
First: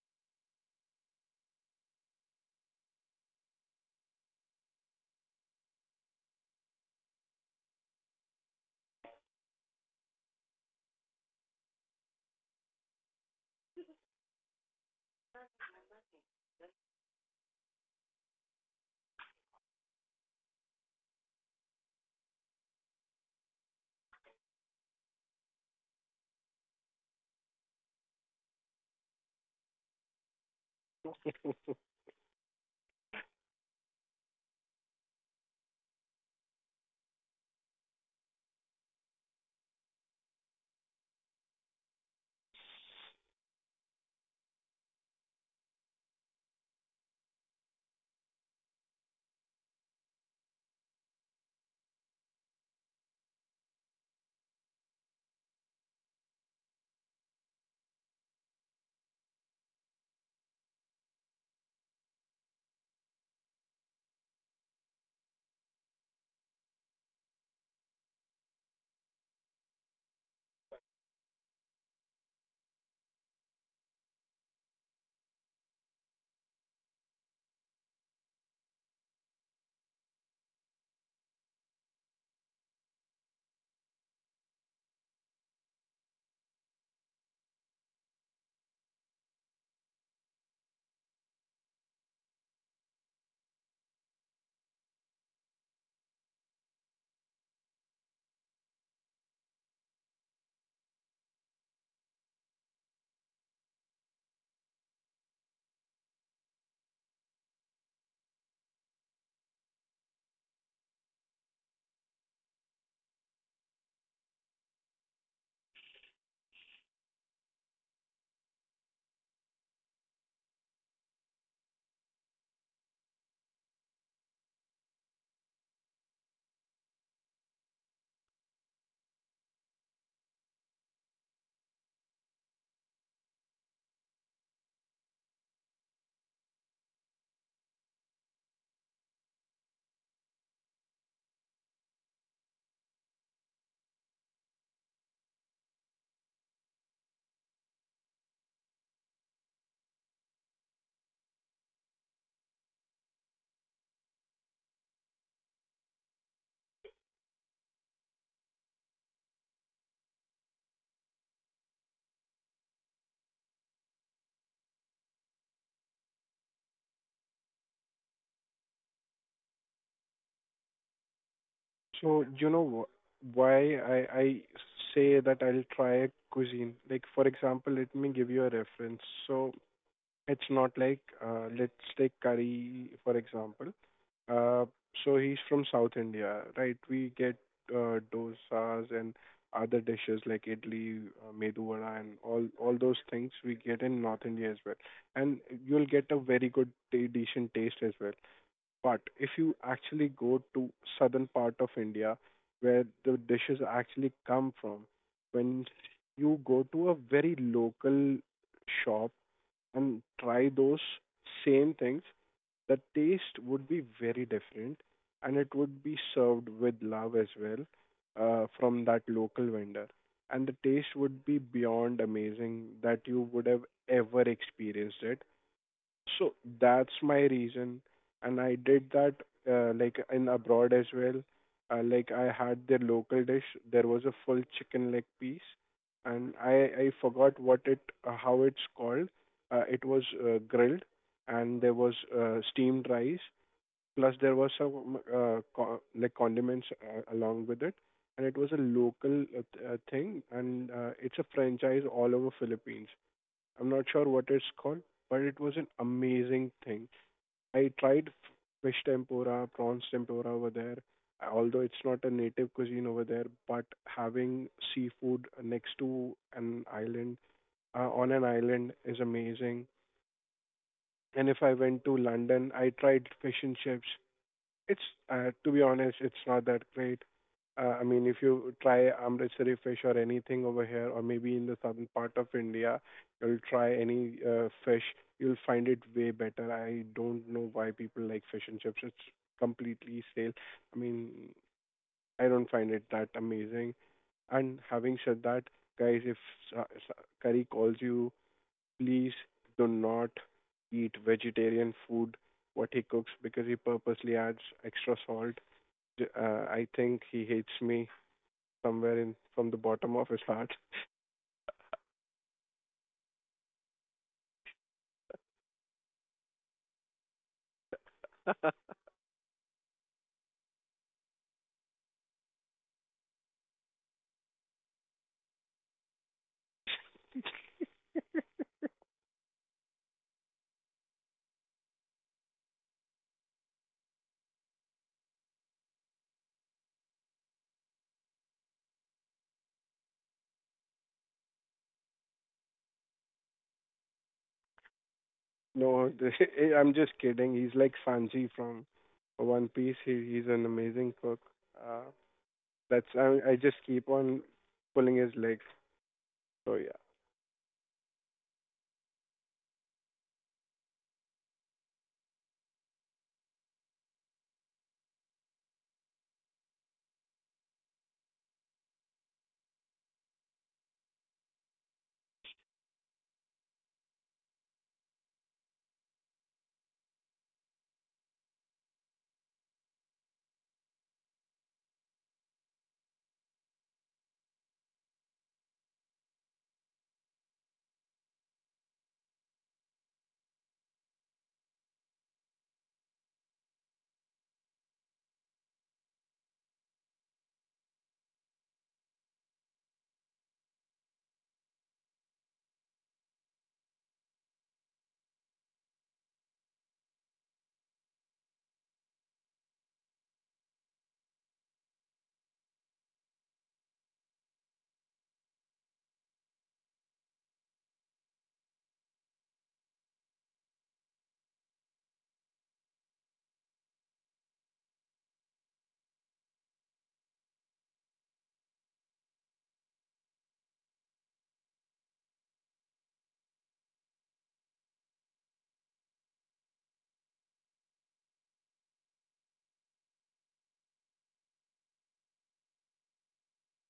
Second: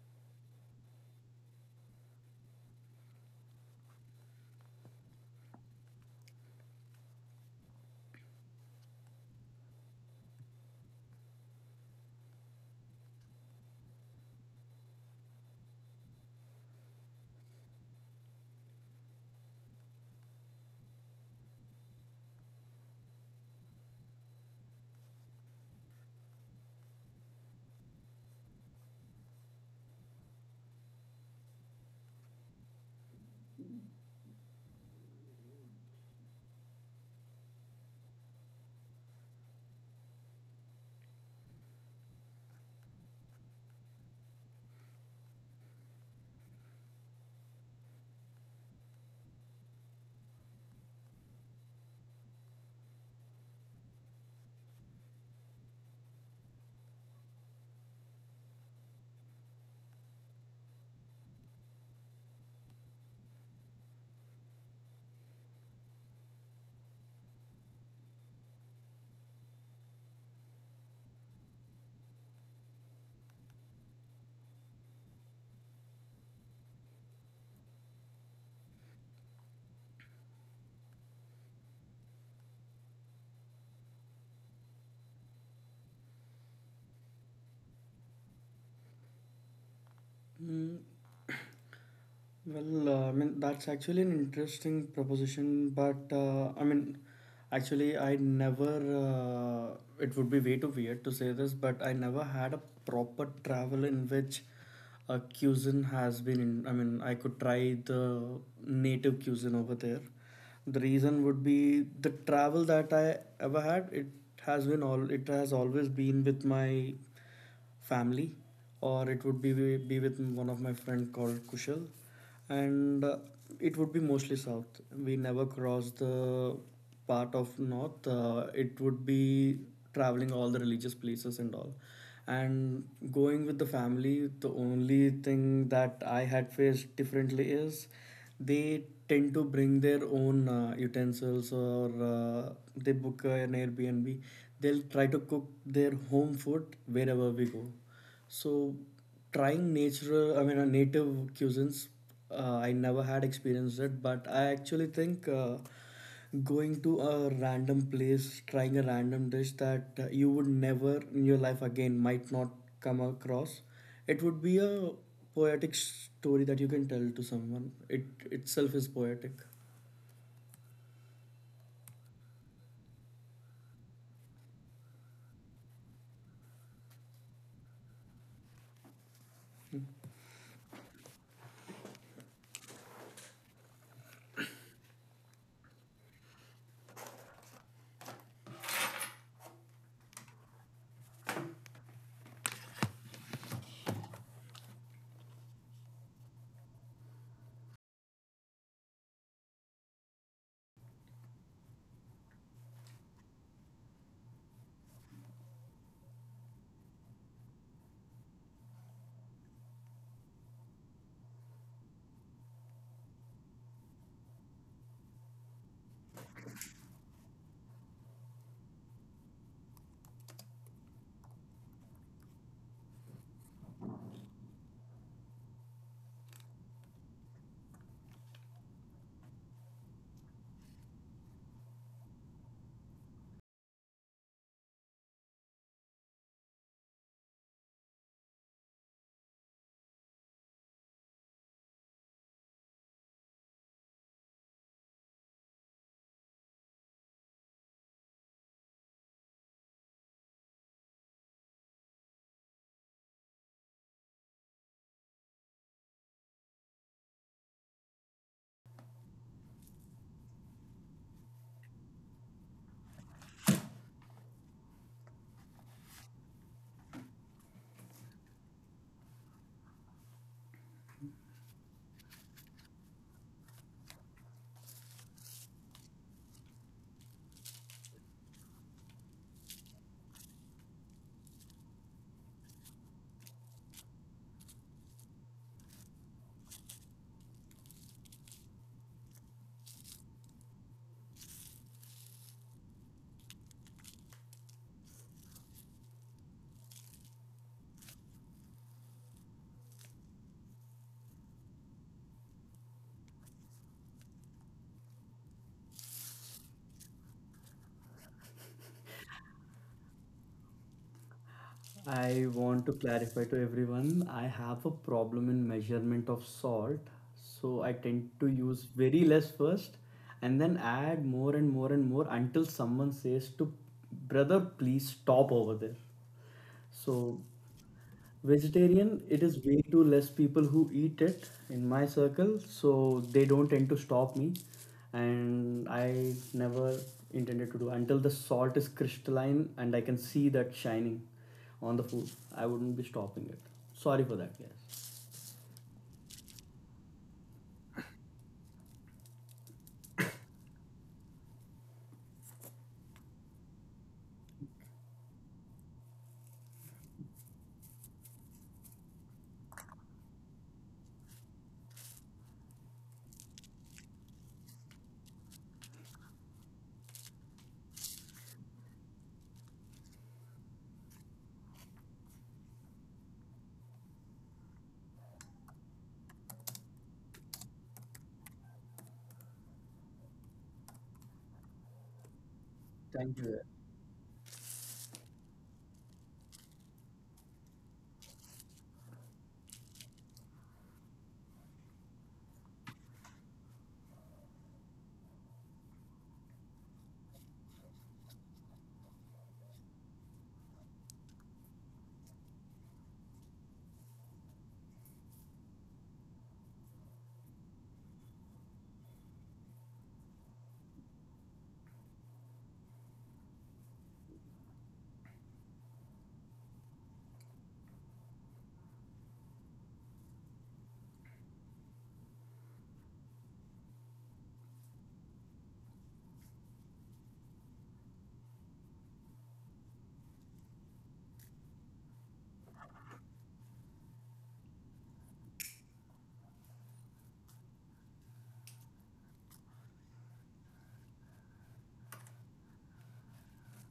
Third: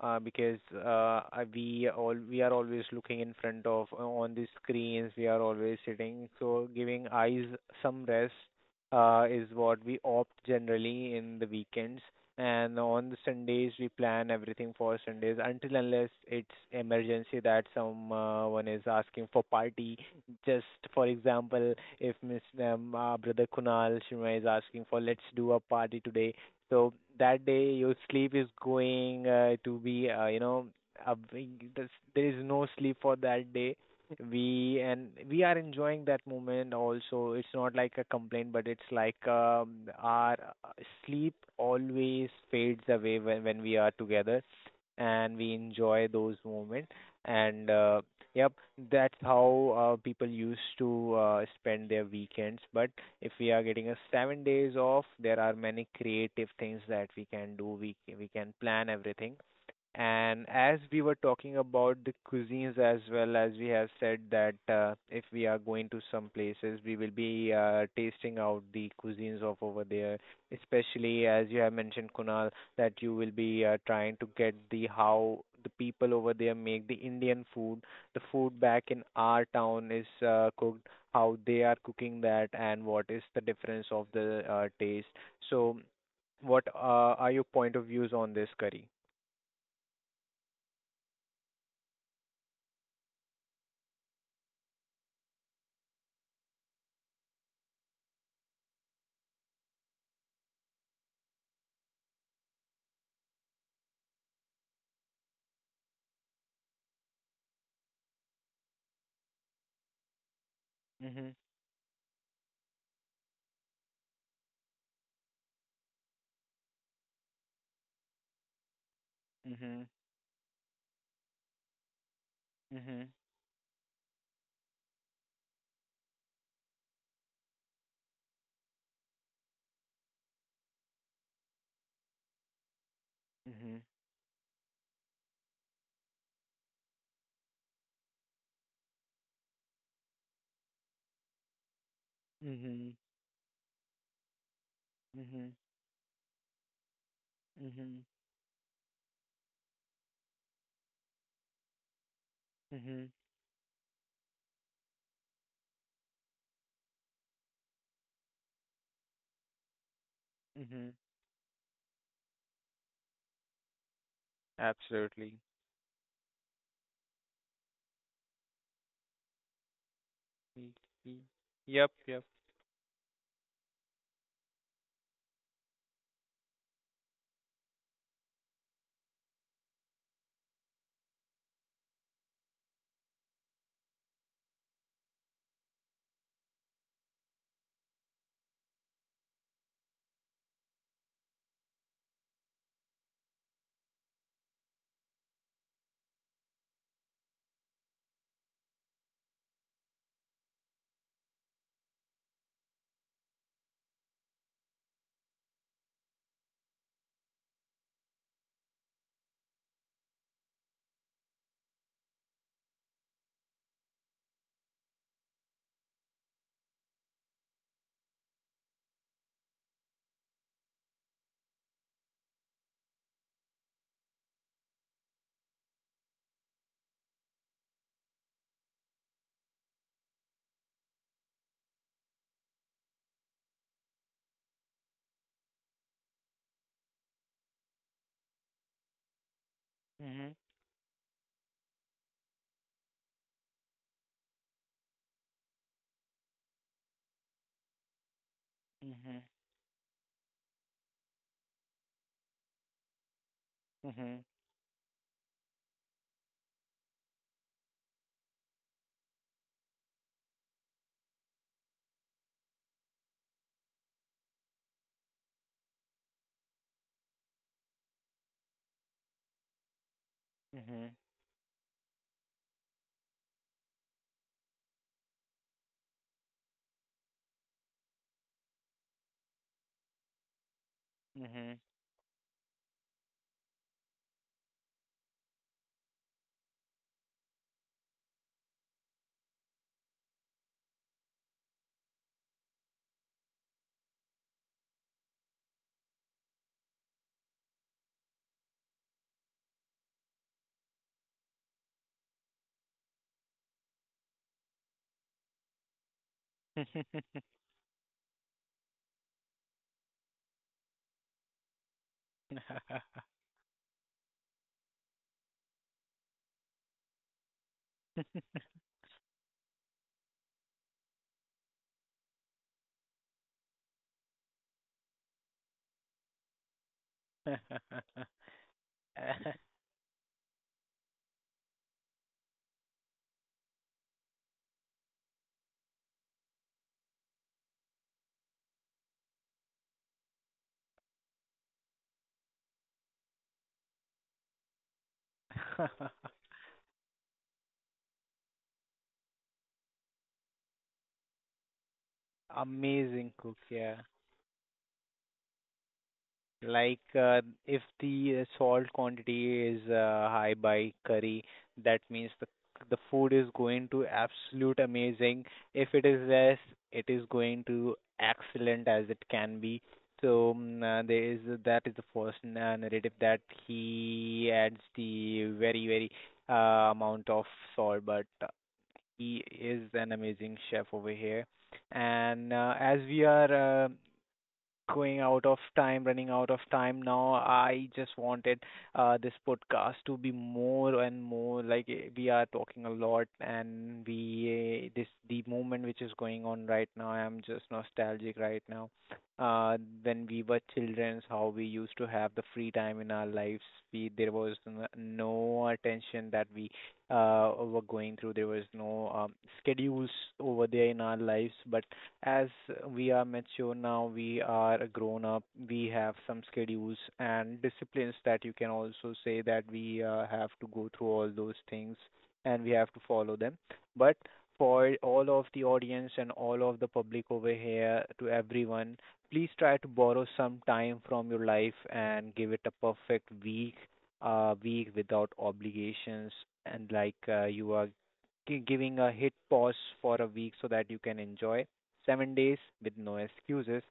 S1: uh, because uh, I- we all, we are always looking in front of uh, on the screens. We are always sitting, so giving eyes some rest uh, is what we opt generally in the weekends. And on the Sundays, we plan everything for Sundays until unless it's emergency that someone is asking for party. Just for example, if Miss um, uh, Brother Kunal Sharma is asking for let's do a party today, so that day your sleep is going uh, to be, uh, you know, a there is no sleep for that day. We and we are enjoying that moment also. It's not like a complaint, but it's like, um, our uh, sleep always fades away when, when we are together, and we enjoy those moments. And uh, yep, that's how uh, people used to uh, spend their weekends. But if we are getting a seven days off, there are many creative things that we can do. We c- we can plan everything. And as we were talking about the cuisines as well, as we have said that uh, if we are going to some places, we will be uh, tasting out the cuisines of over there. Especially as you have mentioned, Kunal, that you will be uh, trying to get the how the people over there make the Indian food. The food back in our town is uh, cooked how they are cooking that, and what is the difference of the uh, taste. So, what uh, are your point of views on this, curry?
S3: Mm, Well, uh, I mean, that's actually an interesting proposition, but uh, I mean, actually, I never, uh, it would be way too weird to say this, but I never had a proper travel in which a cuisine has been, in, I mean, I could try the native cuisine over there. The reason
S1: Mhm.
S3: would be the travel that I ever had, it has been all, it has always been with my family, or it would be
S1: Mhm.
S3: be with one of my friend called Kushal, and
S1: Mhm.
S3: uh, it would be mostly south. We never cross the part of north. Uh, it would be traveling all the religious places and all, and going with the
S1: Mhm.
S3: family. The only thing that I had faced differently is they tend to bring their own uh, utensils, or uh, they
S1: Mhm.
S3: book an Airbnb. They'll try to cook
S1: Mhm.
S3: their home food wherever we go.
S1: Mhm.
S3: So trying natural, i mean uh, native cuisines, uh, I never
S1: Mhm.
S3: had experienced it. But I actually think uh, going to a random place, trying a random dish that uh, you would
S1: Mhm.
S3: never in your life again might not come across. It would be a
S1: Absolutely.
S3: poetic story that you can tell to someone. It itself is poetic.
S1: Y- y- Yep. Yep.
S2: So you know wh- why I I say that I'll try a cuisine. Like for example, let me give you a reference. So it's not like uh, let's take curry for example. Uh, so he's from South India, right? We get uh, dosas and other dishes like idli, uh, medu vada, and all all those things we get in North India as well. And you'll get a very good, ta- decent taste as well. But if you actually go to southern part of India, where the dishes actually come from, when you go to a very local shop and try those same things, the taste would be very different, and it would be served with love as well, uh, from that local vendor, and the taste would be beyond amazing that you would have ever experienced it. So that's my reason, and I did that uh, like in abroad as well. Uh, like I had their local dish. There was a full chicken leg piece, and I I forgot what it uh, how it's called. Uh, it was
S1: Mhm.
S2: uh, grilled, and there was uh, steamed rice. Plus there was some uh, co- like condiments uh, along with it, and it was a local
S1: Mhm.
S2: uh, th- uh, thing, and uh, it's a franchise all over Philippines. I'm not sure
S1: Mhm.
S2: what it's called, but it was an amazing thing. I tried f- fish tempura, prawns tempura over there. Although it's not a native cuisine over there, but having seafood next to an island, uh, on an island is amazing. And if I went to London, I tried fish and chips. It's uh, to be honest, it's not that great. Uh, I mean, if you try Amritsari fish or anything over here, or
S1: Mhm.
S2: maybe in the
S1: Mhm.
S2: southern part of India, you'll try any uh, fish, you'll find it way better. I don't know why people like fish and chips. It's completely stale. I mean, I don't find it that amazing. And having said that, guys, if sa- sa- Curry calls you, please do not eat vegetarian food what he cooks, because he purposely adds extra salt. uh, I think he hates me somewhere in from the bottom of his heart.
S3: I want to clarify to everyone, I have a problem in measurement of salt. So I tend to use very less first and then add more and more and more, until someone says to brother, please stop over there. So vegetarian, it is way too less people who eat it in my circle, so they don't tend to stop me. And I never intended to do until the salt is crystalline and I can see that shining on the food. I wouldn't be stopping it. Sorry for that, guys.
S2: No, I'm just kidding. He's like Sanji from One Piece. He he's an amazing cook. Uh, that's
S1: Amazing
S2: I I
S1: cook,
S2: just
S1: yeah.
S2: keep on pulling his legs. So yeah.
S1: Like, uh, if the uh, salt quantity is uh, high by curry, that means the the food is going to absolute amazing. If it is less, it is going to excellent as it can be. So mm, uh, there is that is the first na- narrative, that he adds the very very uh, amount of salt, but uh, he is an amazing chef over here. And uh, as we
S3: Thank you.
S1: are uh, going out of time, running out of time now. I just wanted uh, this podcast to be more and more like, eh, we are talking a lot, and we uh, this the moment which is going on right now, I'm just nostalgic right now. Uh, when we were children, how we used to have the free time in our lives. We There was n- no attention that we uh were going through. There was no um, schedules over there in our lives, but as we are mature now, we are grown up, we have some schedules and disciplines, that you can also say that we uh, have to go through all those things, and we have to follow them. But for all of the audience and all of the public over here, to everyone, please try to borrow some time from your life and give it a perfect week, uh, week without obligations, and like uh, you are gi- giving a hit pause for a week, so that you can enjoy seven days with no excuses.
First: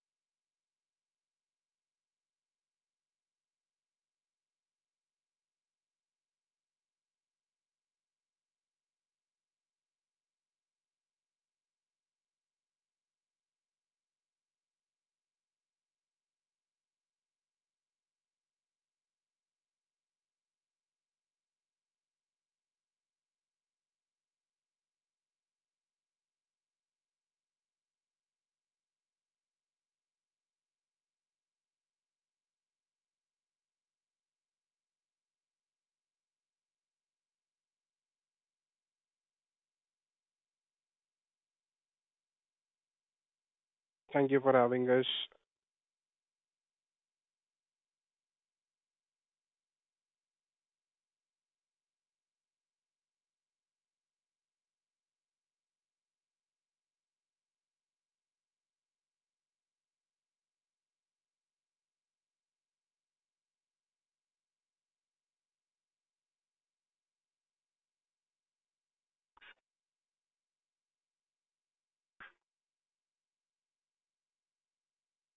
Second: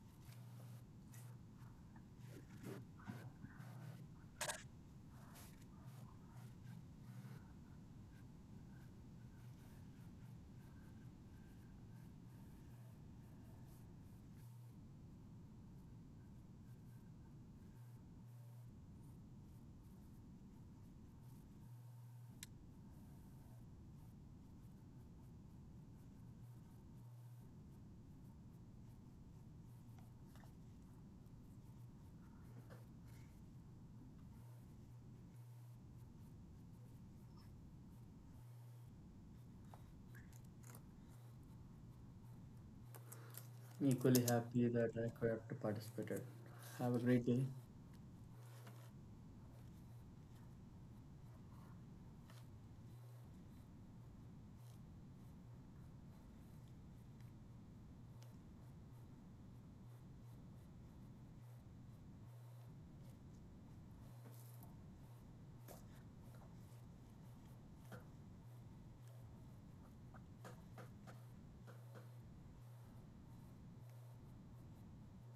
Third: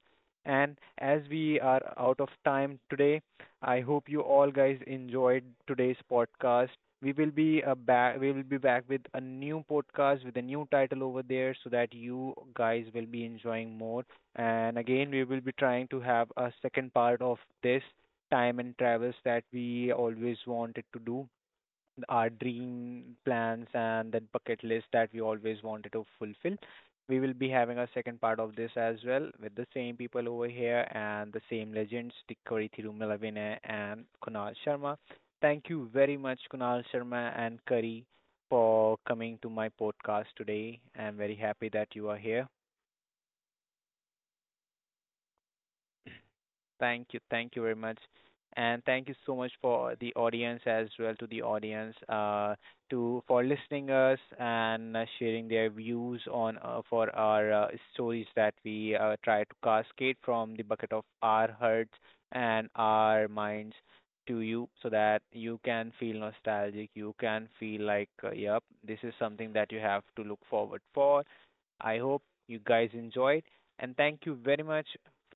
S1: And as we are out of time today, I hope you all guys enjoyed today's podcast. We will be uh, back. We will be back with a new podcast with a new title over there, so that you guys will be enjoying more. And again, we will be trying to have a second part of this, time and travels that we always wanted to do, our dream plans and that bucket list that we always wanted to fulfill. We will be having a second part of this as well, with the same people over here and the same legends, Tikori Thirumalavene and Kunal Sharma. Thank you very much, Kunal Sharma and Kari, for coming to my podcast today. I'm very happy that you are here.
S3: I'm equally
S2: Thank you for
S3: happy
S2: having
S3: that
S2: us.
S3: I could have participated. Have a
S1: Thank you.
S3: great day.
S1: Thank you very much. And thank you so much for the audience as well, to the audience, uh, to for listening us, and uh, sharing their views on, uh, for our uh, stories, that we uh, try to cascade from the bucket of our hearts and our minds to you, so that you can feel nostalgic, you can feel like, uh, yep, this is something that you have to look forward for. I hope you guys enjoyed, and thank you very much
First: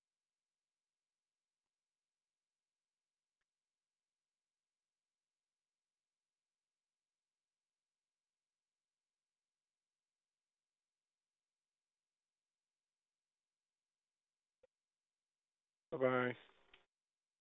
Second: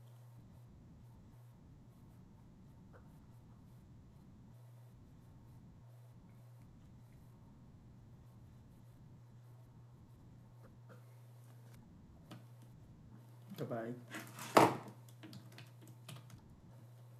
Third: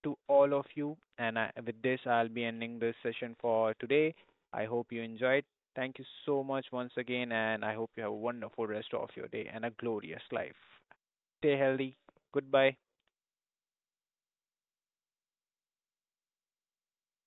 S1: to all of you. And I, with this, I'll be ending this session for today. I hope you enjoyed. Thank you so much once again, and I hope you have a wonderful rest of your day and a glorious life. Stay healthy. Goodbye.
S3: Bye bye.
S2: Bye bye.